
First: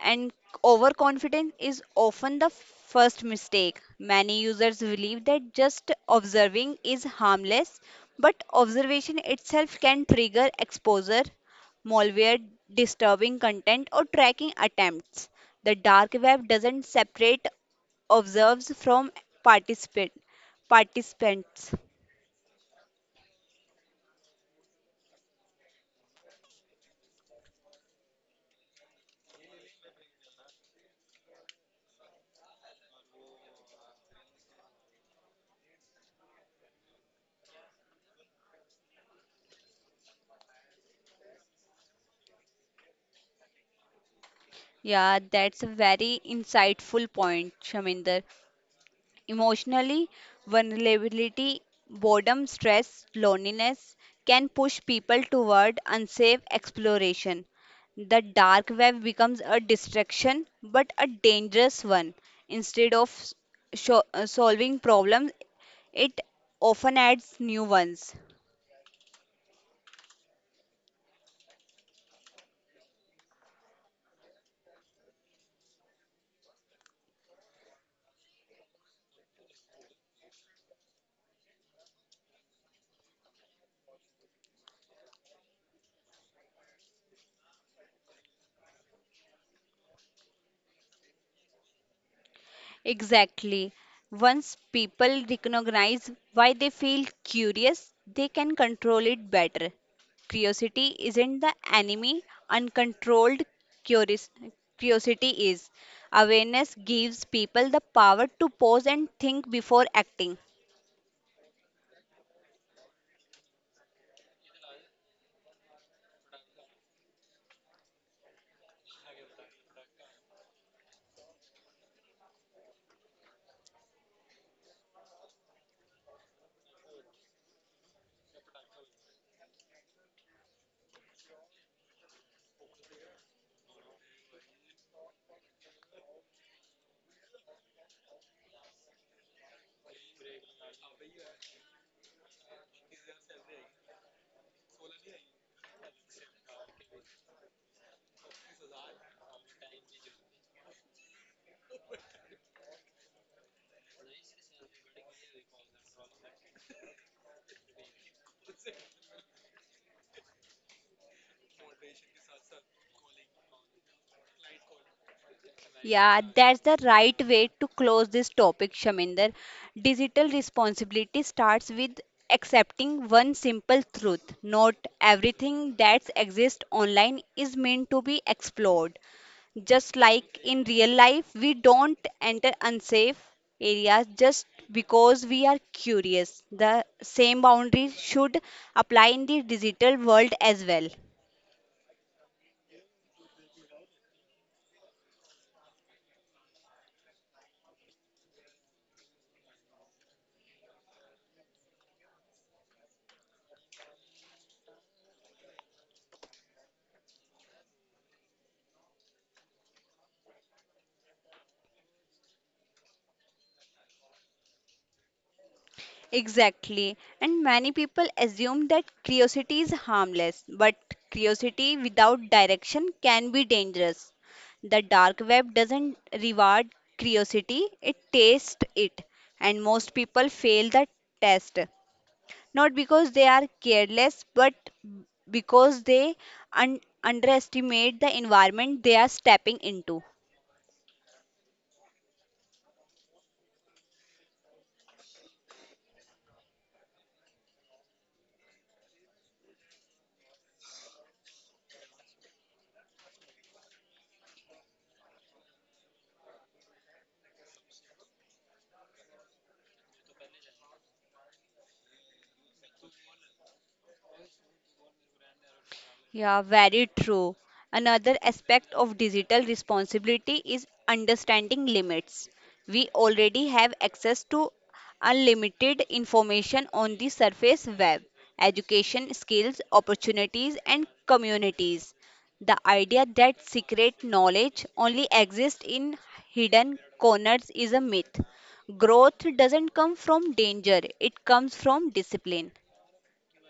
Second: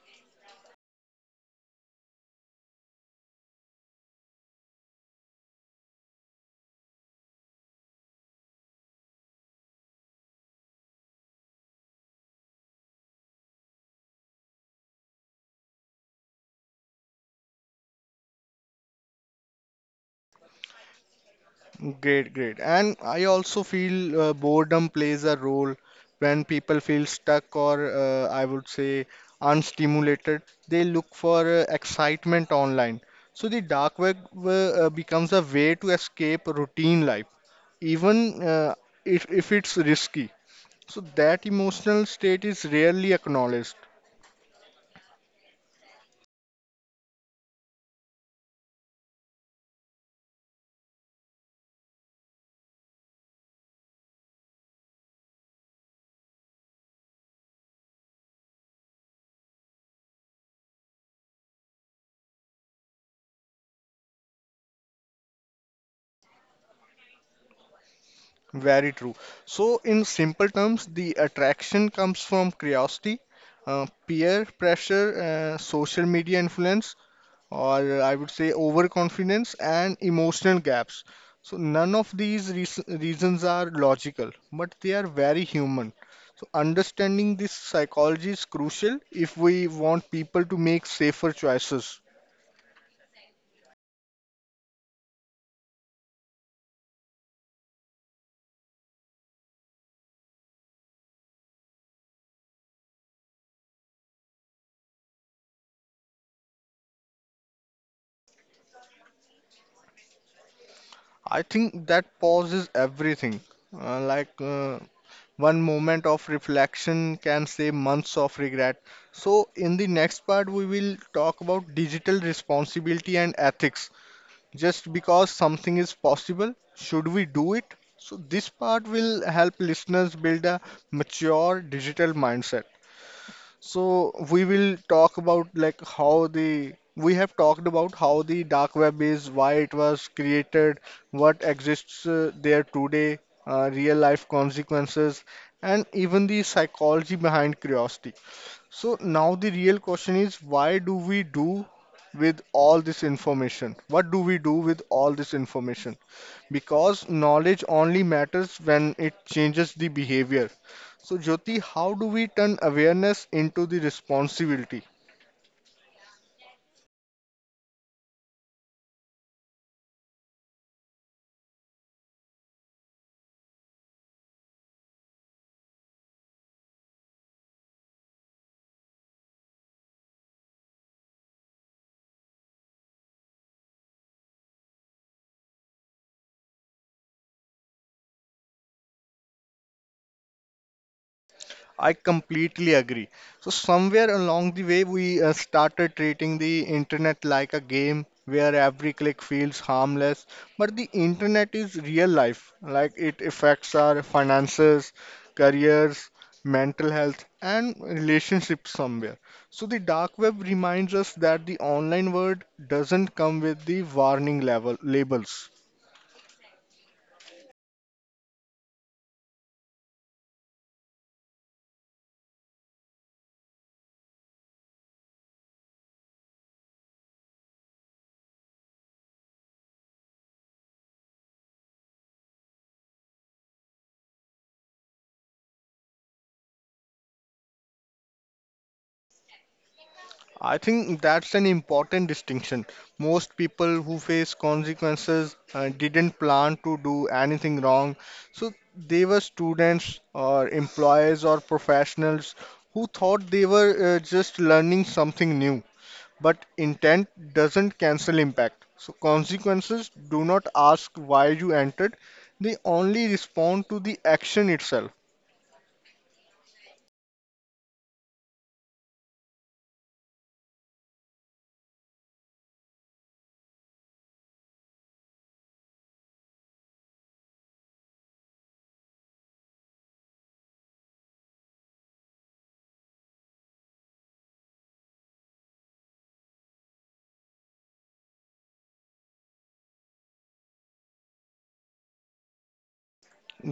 B: And overconfidence is often the first mistake. Many users believe that just observing is harmless, but observation itself can trigger exposure, malware, disturbing content, or tracking attempts. The dark web doesn't separate observes from participant participants.
A: Great, great. And I also feel boredom plays a role when people feel stuck or I would say unstimulated. They look for excitement online. So the dark web becomes a way to escape routine life, even if it's risky. So that emotional state is rarely acknowledged.
B: Yeah, that's a very insightful point, Shaminder. Emotionally, vulnerability, boredom, stress, loneliness can push people toward unsafe exploration. The dark web becomes a distraction but a dangerous one. Instead of solving problems, it often adds new ones.
A: Very true. So, in simple terms, the attraction comes from curiosity, peer pressure, social media influence, or I would say overconfidence and emotional gaps. So, none of these reasons are logical, but they are very human. So, understanding this psychology is crucial if we want people to make safer choices.
B: Exactly. Once people recognize why they feel curious, they can control it better. Curiosity isn't the enemy, uncontrolled curios- curiosity is. Awareness gives people the power to pause and think before acting.
A: I think that pauses everything. Uh, like, uh, One moment of reflection can save months of regret. So, in the next part, we will talk about digital responsibility and ethics. Just because something is possible, should we do it? So, this part will help listeners build a mature digital mindset. So we will talk about like how the we have talked about how the dark web is, why it was created, what exists there today, real life consequences, and even the psychology behind curiosity. So now the real question is why do we do with all this information? What do we do with all this information? Because knowledge only matters when it changes the behavior. So, Jyoti, how do we turn awareness into the responsibility?
B: Yeah, that's the right way to close this topic, Shaminder. Digital responsibility starts with accepting one simple truth. Not everything that exists online is meant to be explored. Just like in real life, we don't enter unsafe areas just because we are curious. The same boundaries should apply in the digital world as well.
A: I completely agree. So somewhere along the way, we started treating the internet like a game where every click feels harmless. But the internet is real life. Like it affects our finances, careers, mental health, and relationships somewhere. So the dark web reminds us that the online world doesn't come with the warning level labels.
B: Exactly. And many people assume that curiosity is harmless, but curiosity without direction can be dangerous. The dark web doesn't reward curiosity, it tastes it. And most people fail the test, not because they are careless, but because they underestimate the environment they are stepping into.
A: I think that's an important distinction. Most people who face consequences didn't plan to do anything wrong. So they were students or employees or professionals who thought they were just learning something new. But intent doesn't cancel impact. So consequences do not ask why you entered, they only respond to the action itself.
B: Yeah, very true. Another aspect of digital responsibility is understanding limits. We already have access to unlimited information on the surface web, education, skills, opportunities, and communities. The idea that secret knowledge only exists in hidden corners is a myth. Growth doesn't come from danger, it comes from discipline.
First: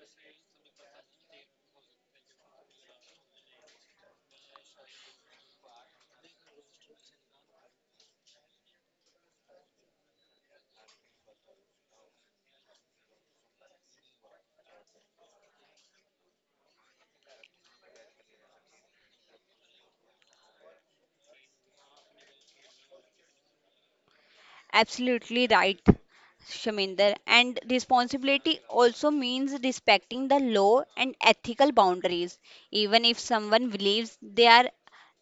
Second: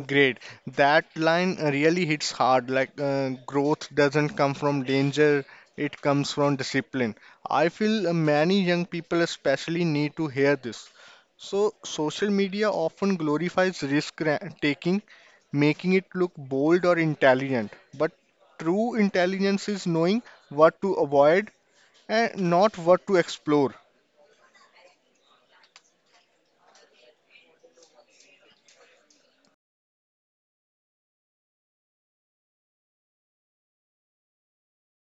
A: Great. That line really hits hard. Like growth doesn't come from danger, it comes from discipline. I feel many young people especially need to hear this. So, social media often glorifies taking, making it look bold or intelligent. But true intelligence is knowing what to avoid and not what to explore.
B: Absolutely right, Shaminder. And responsibility also means respecting the law and ethical boundaries. Even if someone believes they are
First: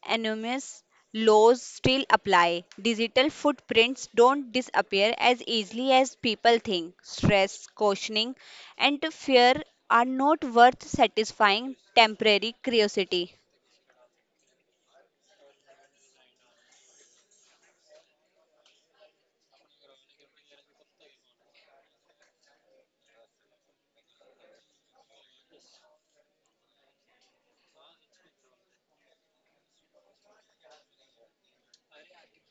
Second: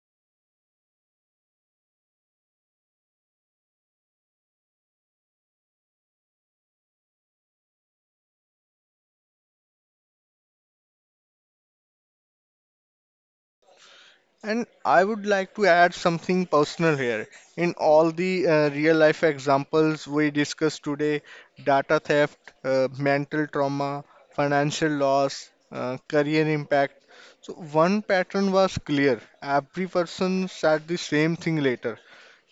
B: anonymous, laws still apply. Digital footprints don't disappear as easily as people think. Stress, cautioning, and fear are not worth satisfying temporary curiosity.
A: And I would like to add something personal here. In all the real life examples we discussed today, data theft, mental trauma, financial loss, career impact. So, one pattern was clear. Every person said the same thing later,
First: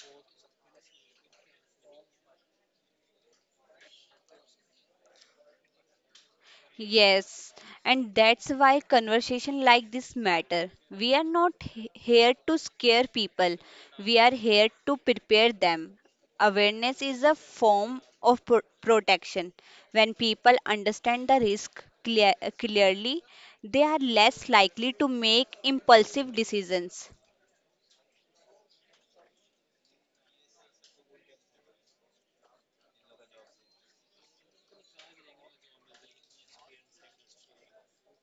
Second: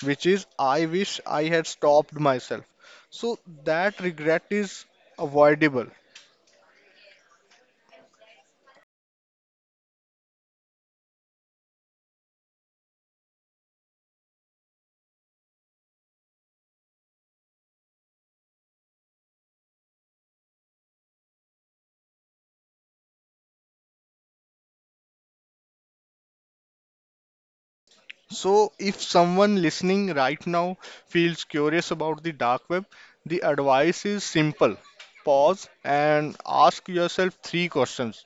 A: which is, I wish I had stopped myself. So, that regret is avoidable.
B: Yes, and that's why conversation like this matter. We are not here to scare people. We are here to prepare them. Awareness is a form of protection. When people understand the risk clearly, they are less likely to make impulsive decisions.
A: So, if someone listening right now feels curious about the dark web, the advice is simple. Pause and ask yourself three questions.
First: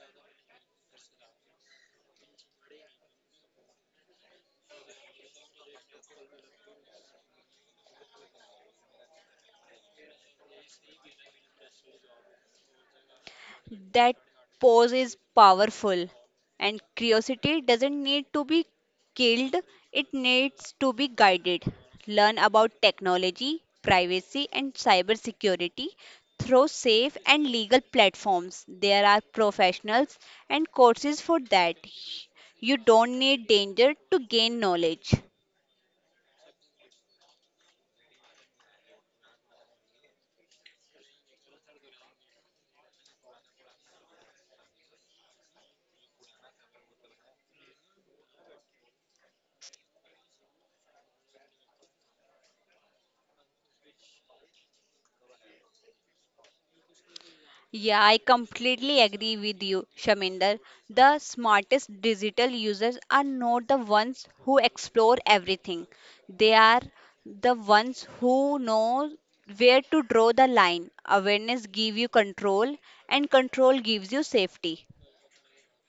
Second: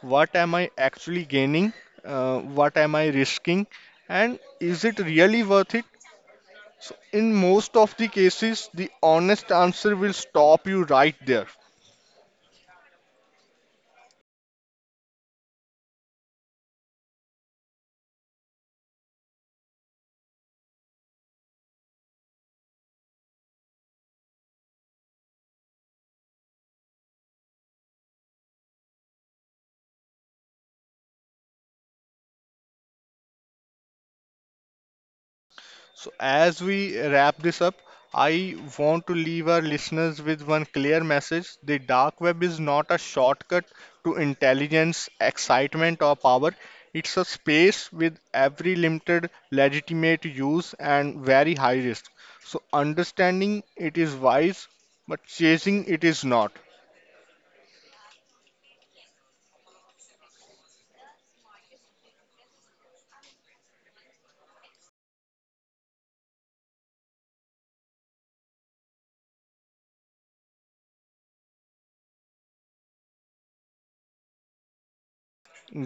A: What am I actually gaining? What am I risking? And is it really worth it? So, in most of the cases, the honest answer will stop you right there.
B: That pose is powerful, and curiosity doesn't need to be killed, it needs to be guided. Learn about technology, privacy, and cybersecurity through safe and legal platforms. There are professionals and courses for that. You don't need danger to gain knowledge.
A: So, as we wrap this up, I want to leave our listeners with one clear message. The dark web is not a shortcut to intelligence, excitement, or power. It's a space with every limited legitimate use and very high risk. So, understanding it is wise, but chasing it is not.
B: Yeah, I completely agree with you, Shaminder. The smartest digital users are not the ones who explore everything. They are the ones who know where to draw the line. Awareness gives you control and control gives you safety.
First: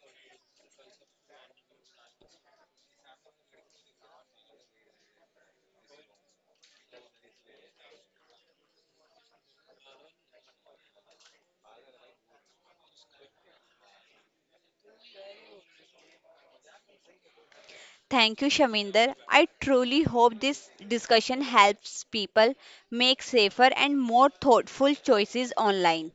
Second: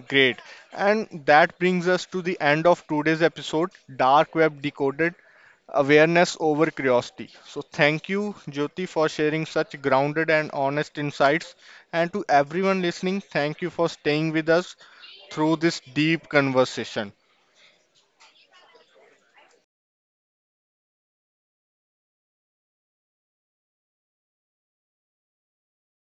A: Great. And that brings us to the end of today's episode Dark Web Decoded Awareness Over Curiosity. So, thank you, Jyoti, for sharing such grounded and honest insights. And to everyone listening, thank you for staying with us through this deep conversation.
B: Thank you, Shaminder. I truly hope this discussion helps people make safer and more thoughtful choices online.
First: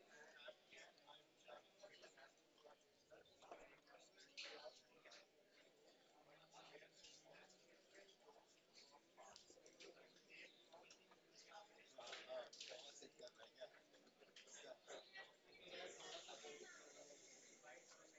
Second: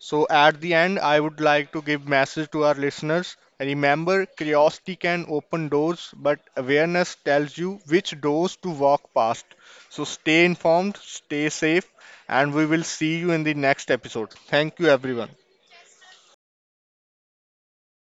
A: So at the end, I would like to give message to our listeners. Remember, curiosity can open doors, but awareness tells you which doors to walk past. So stay informed, stay safe, and we will see you in the next episode. Thank you, everyone.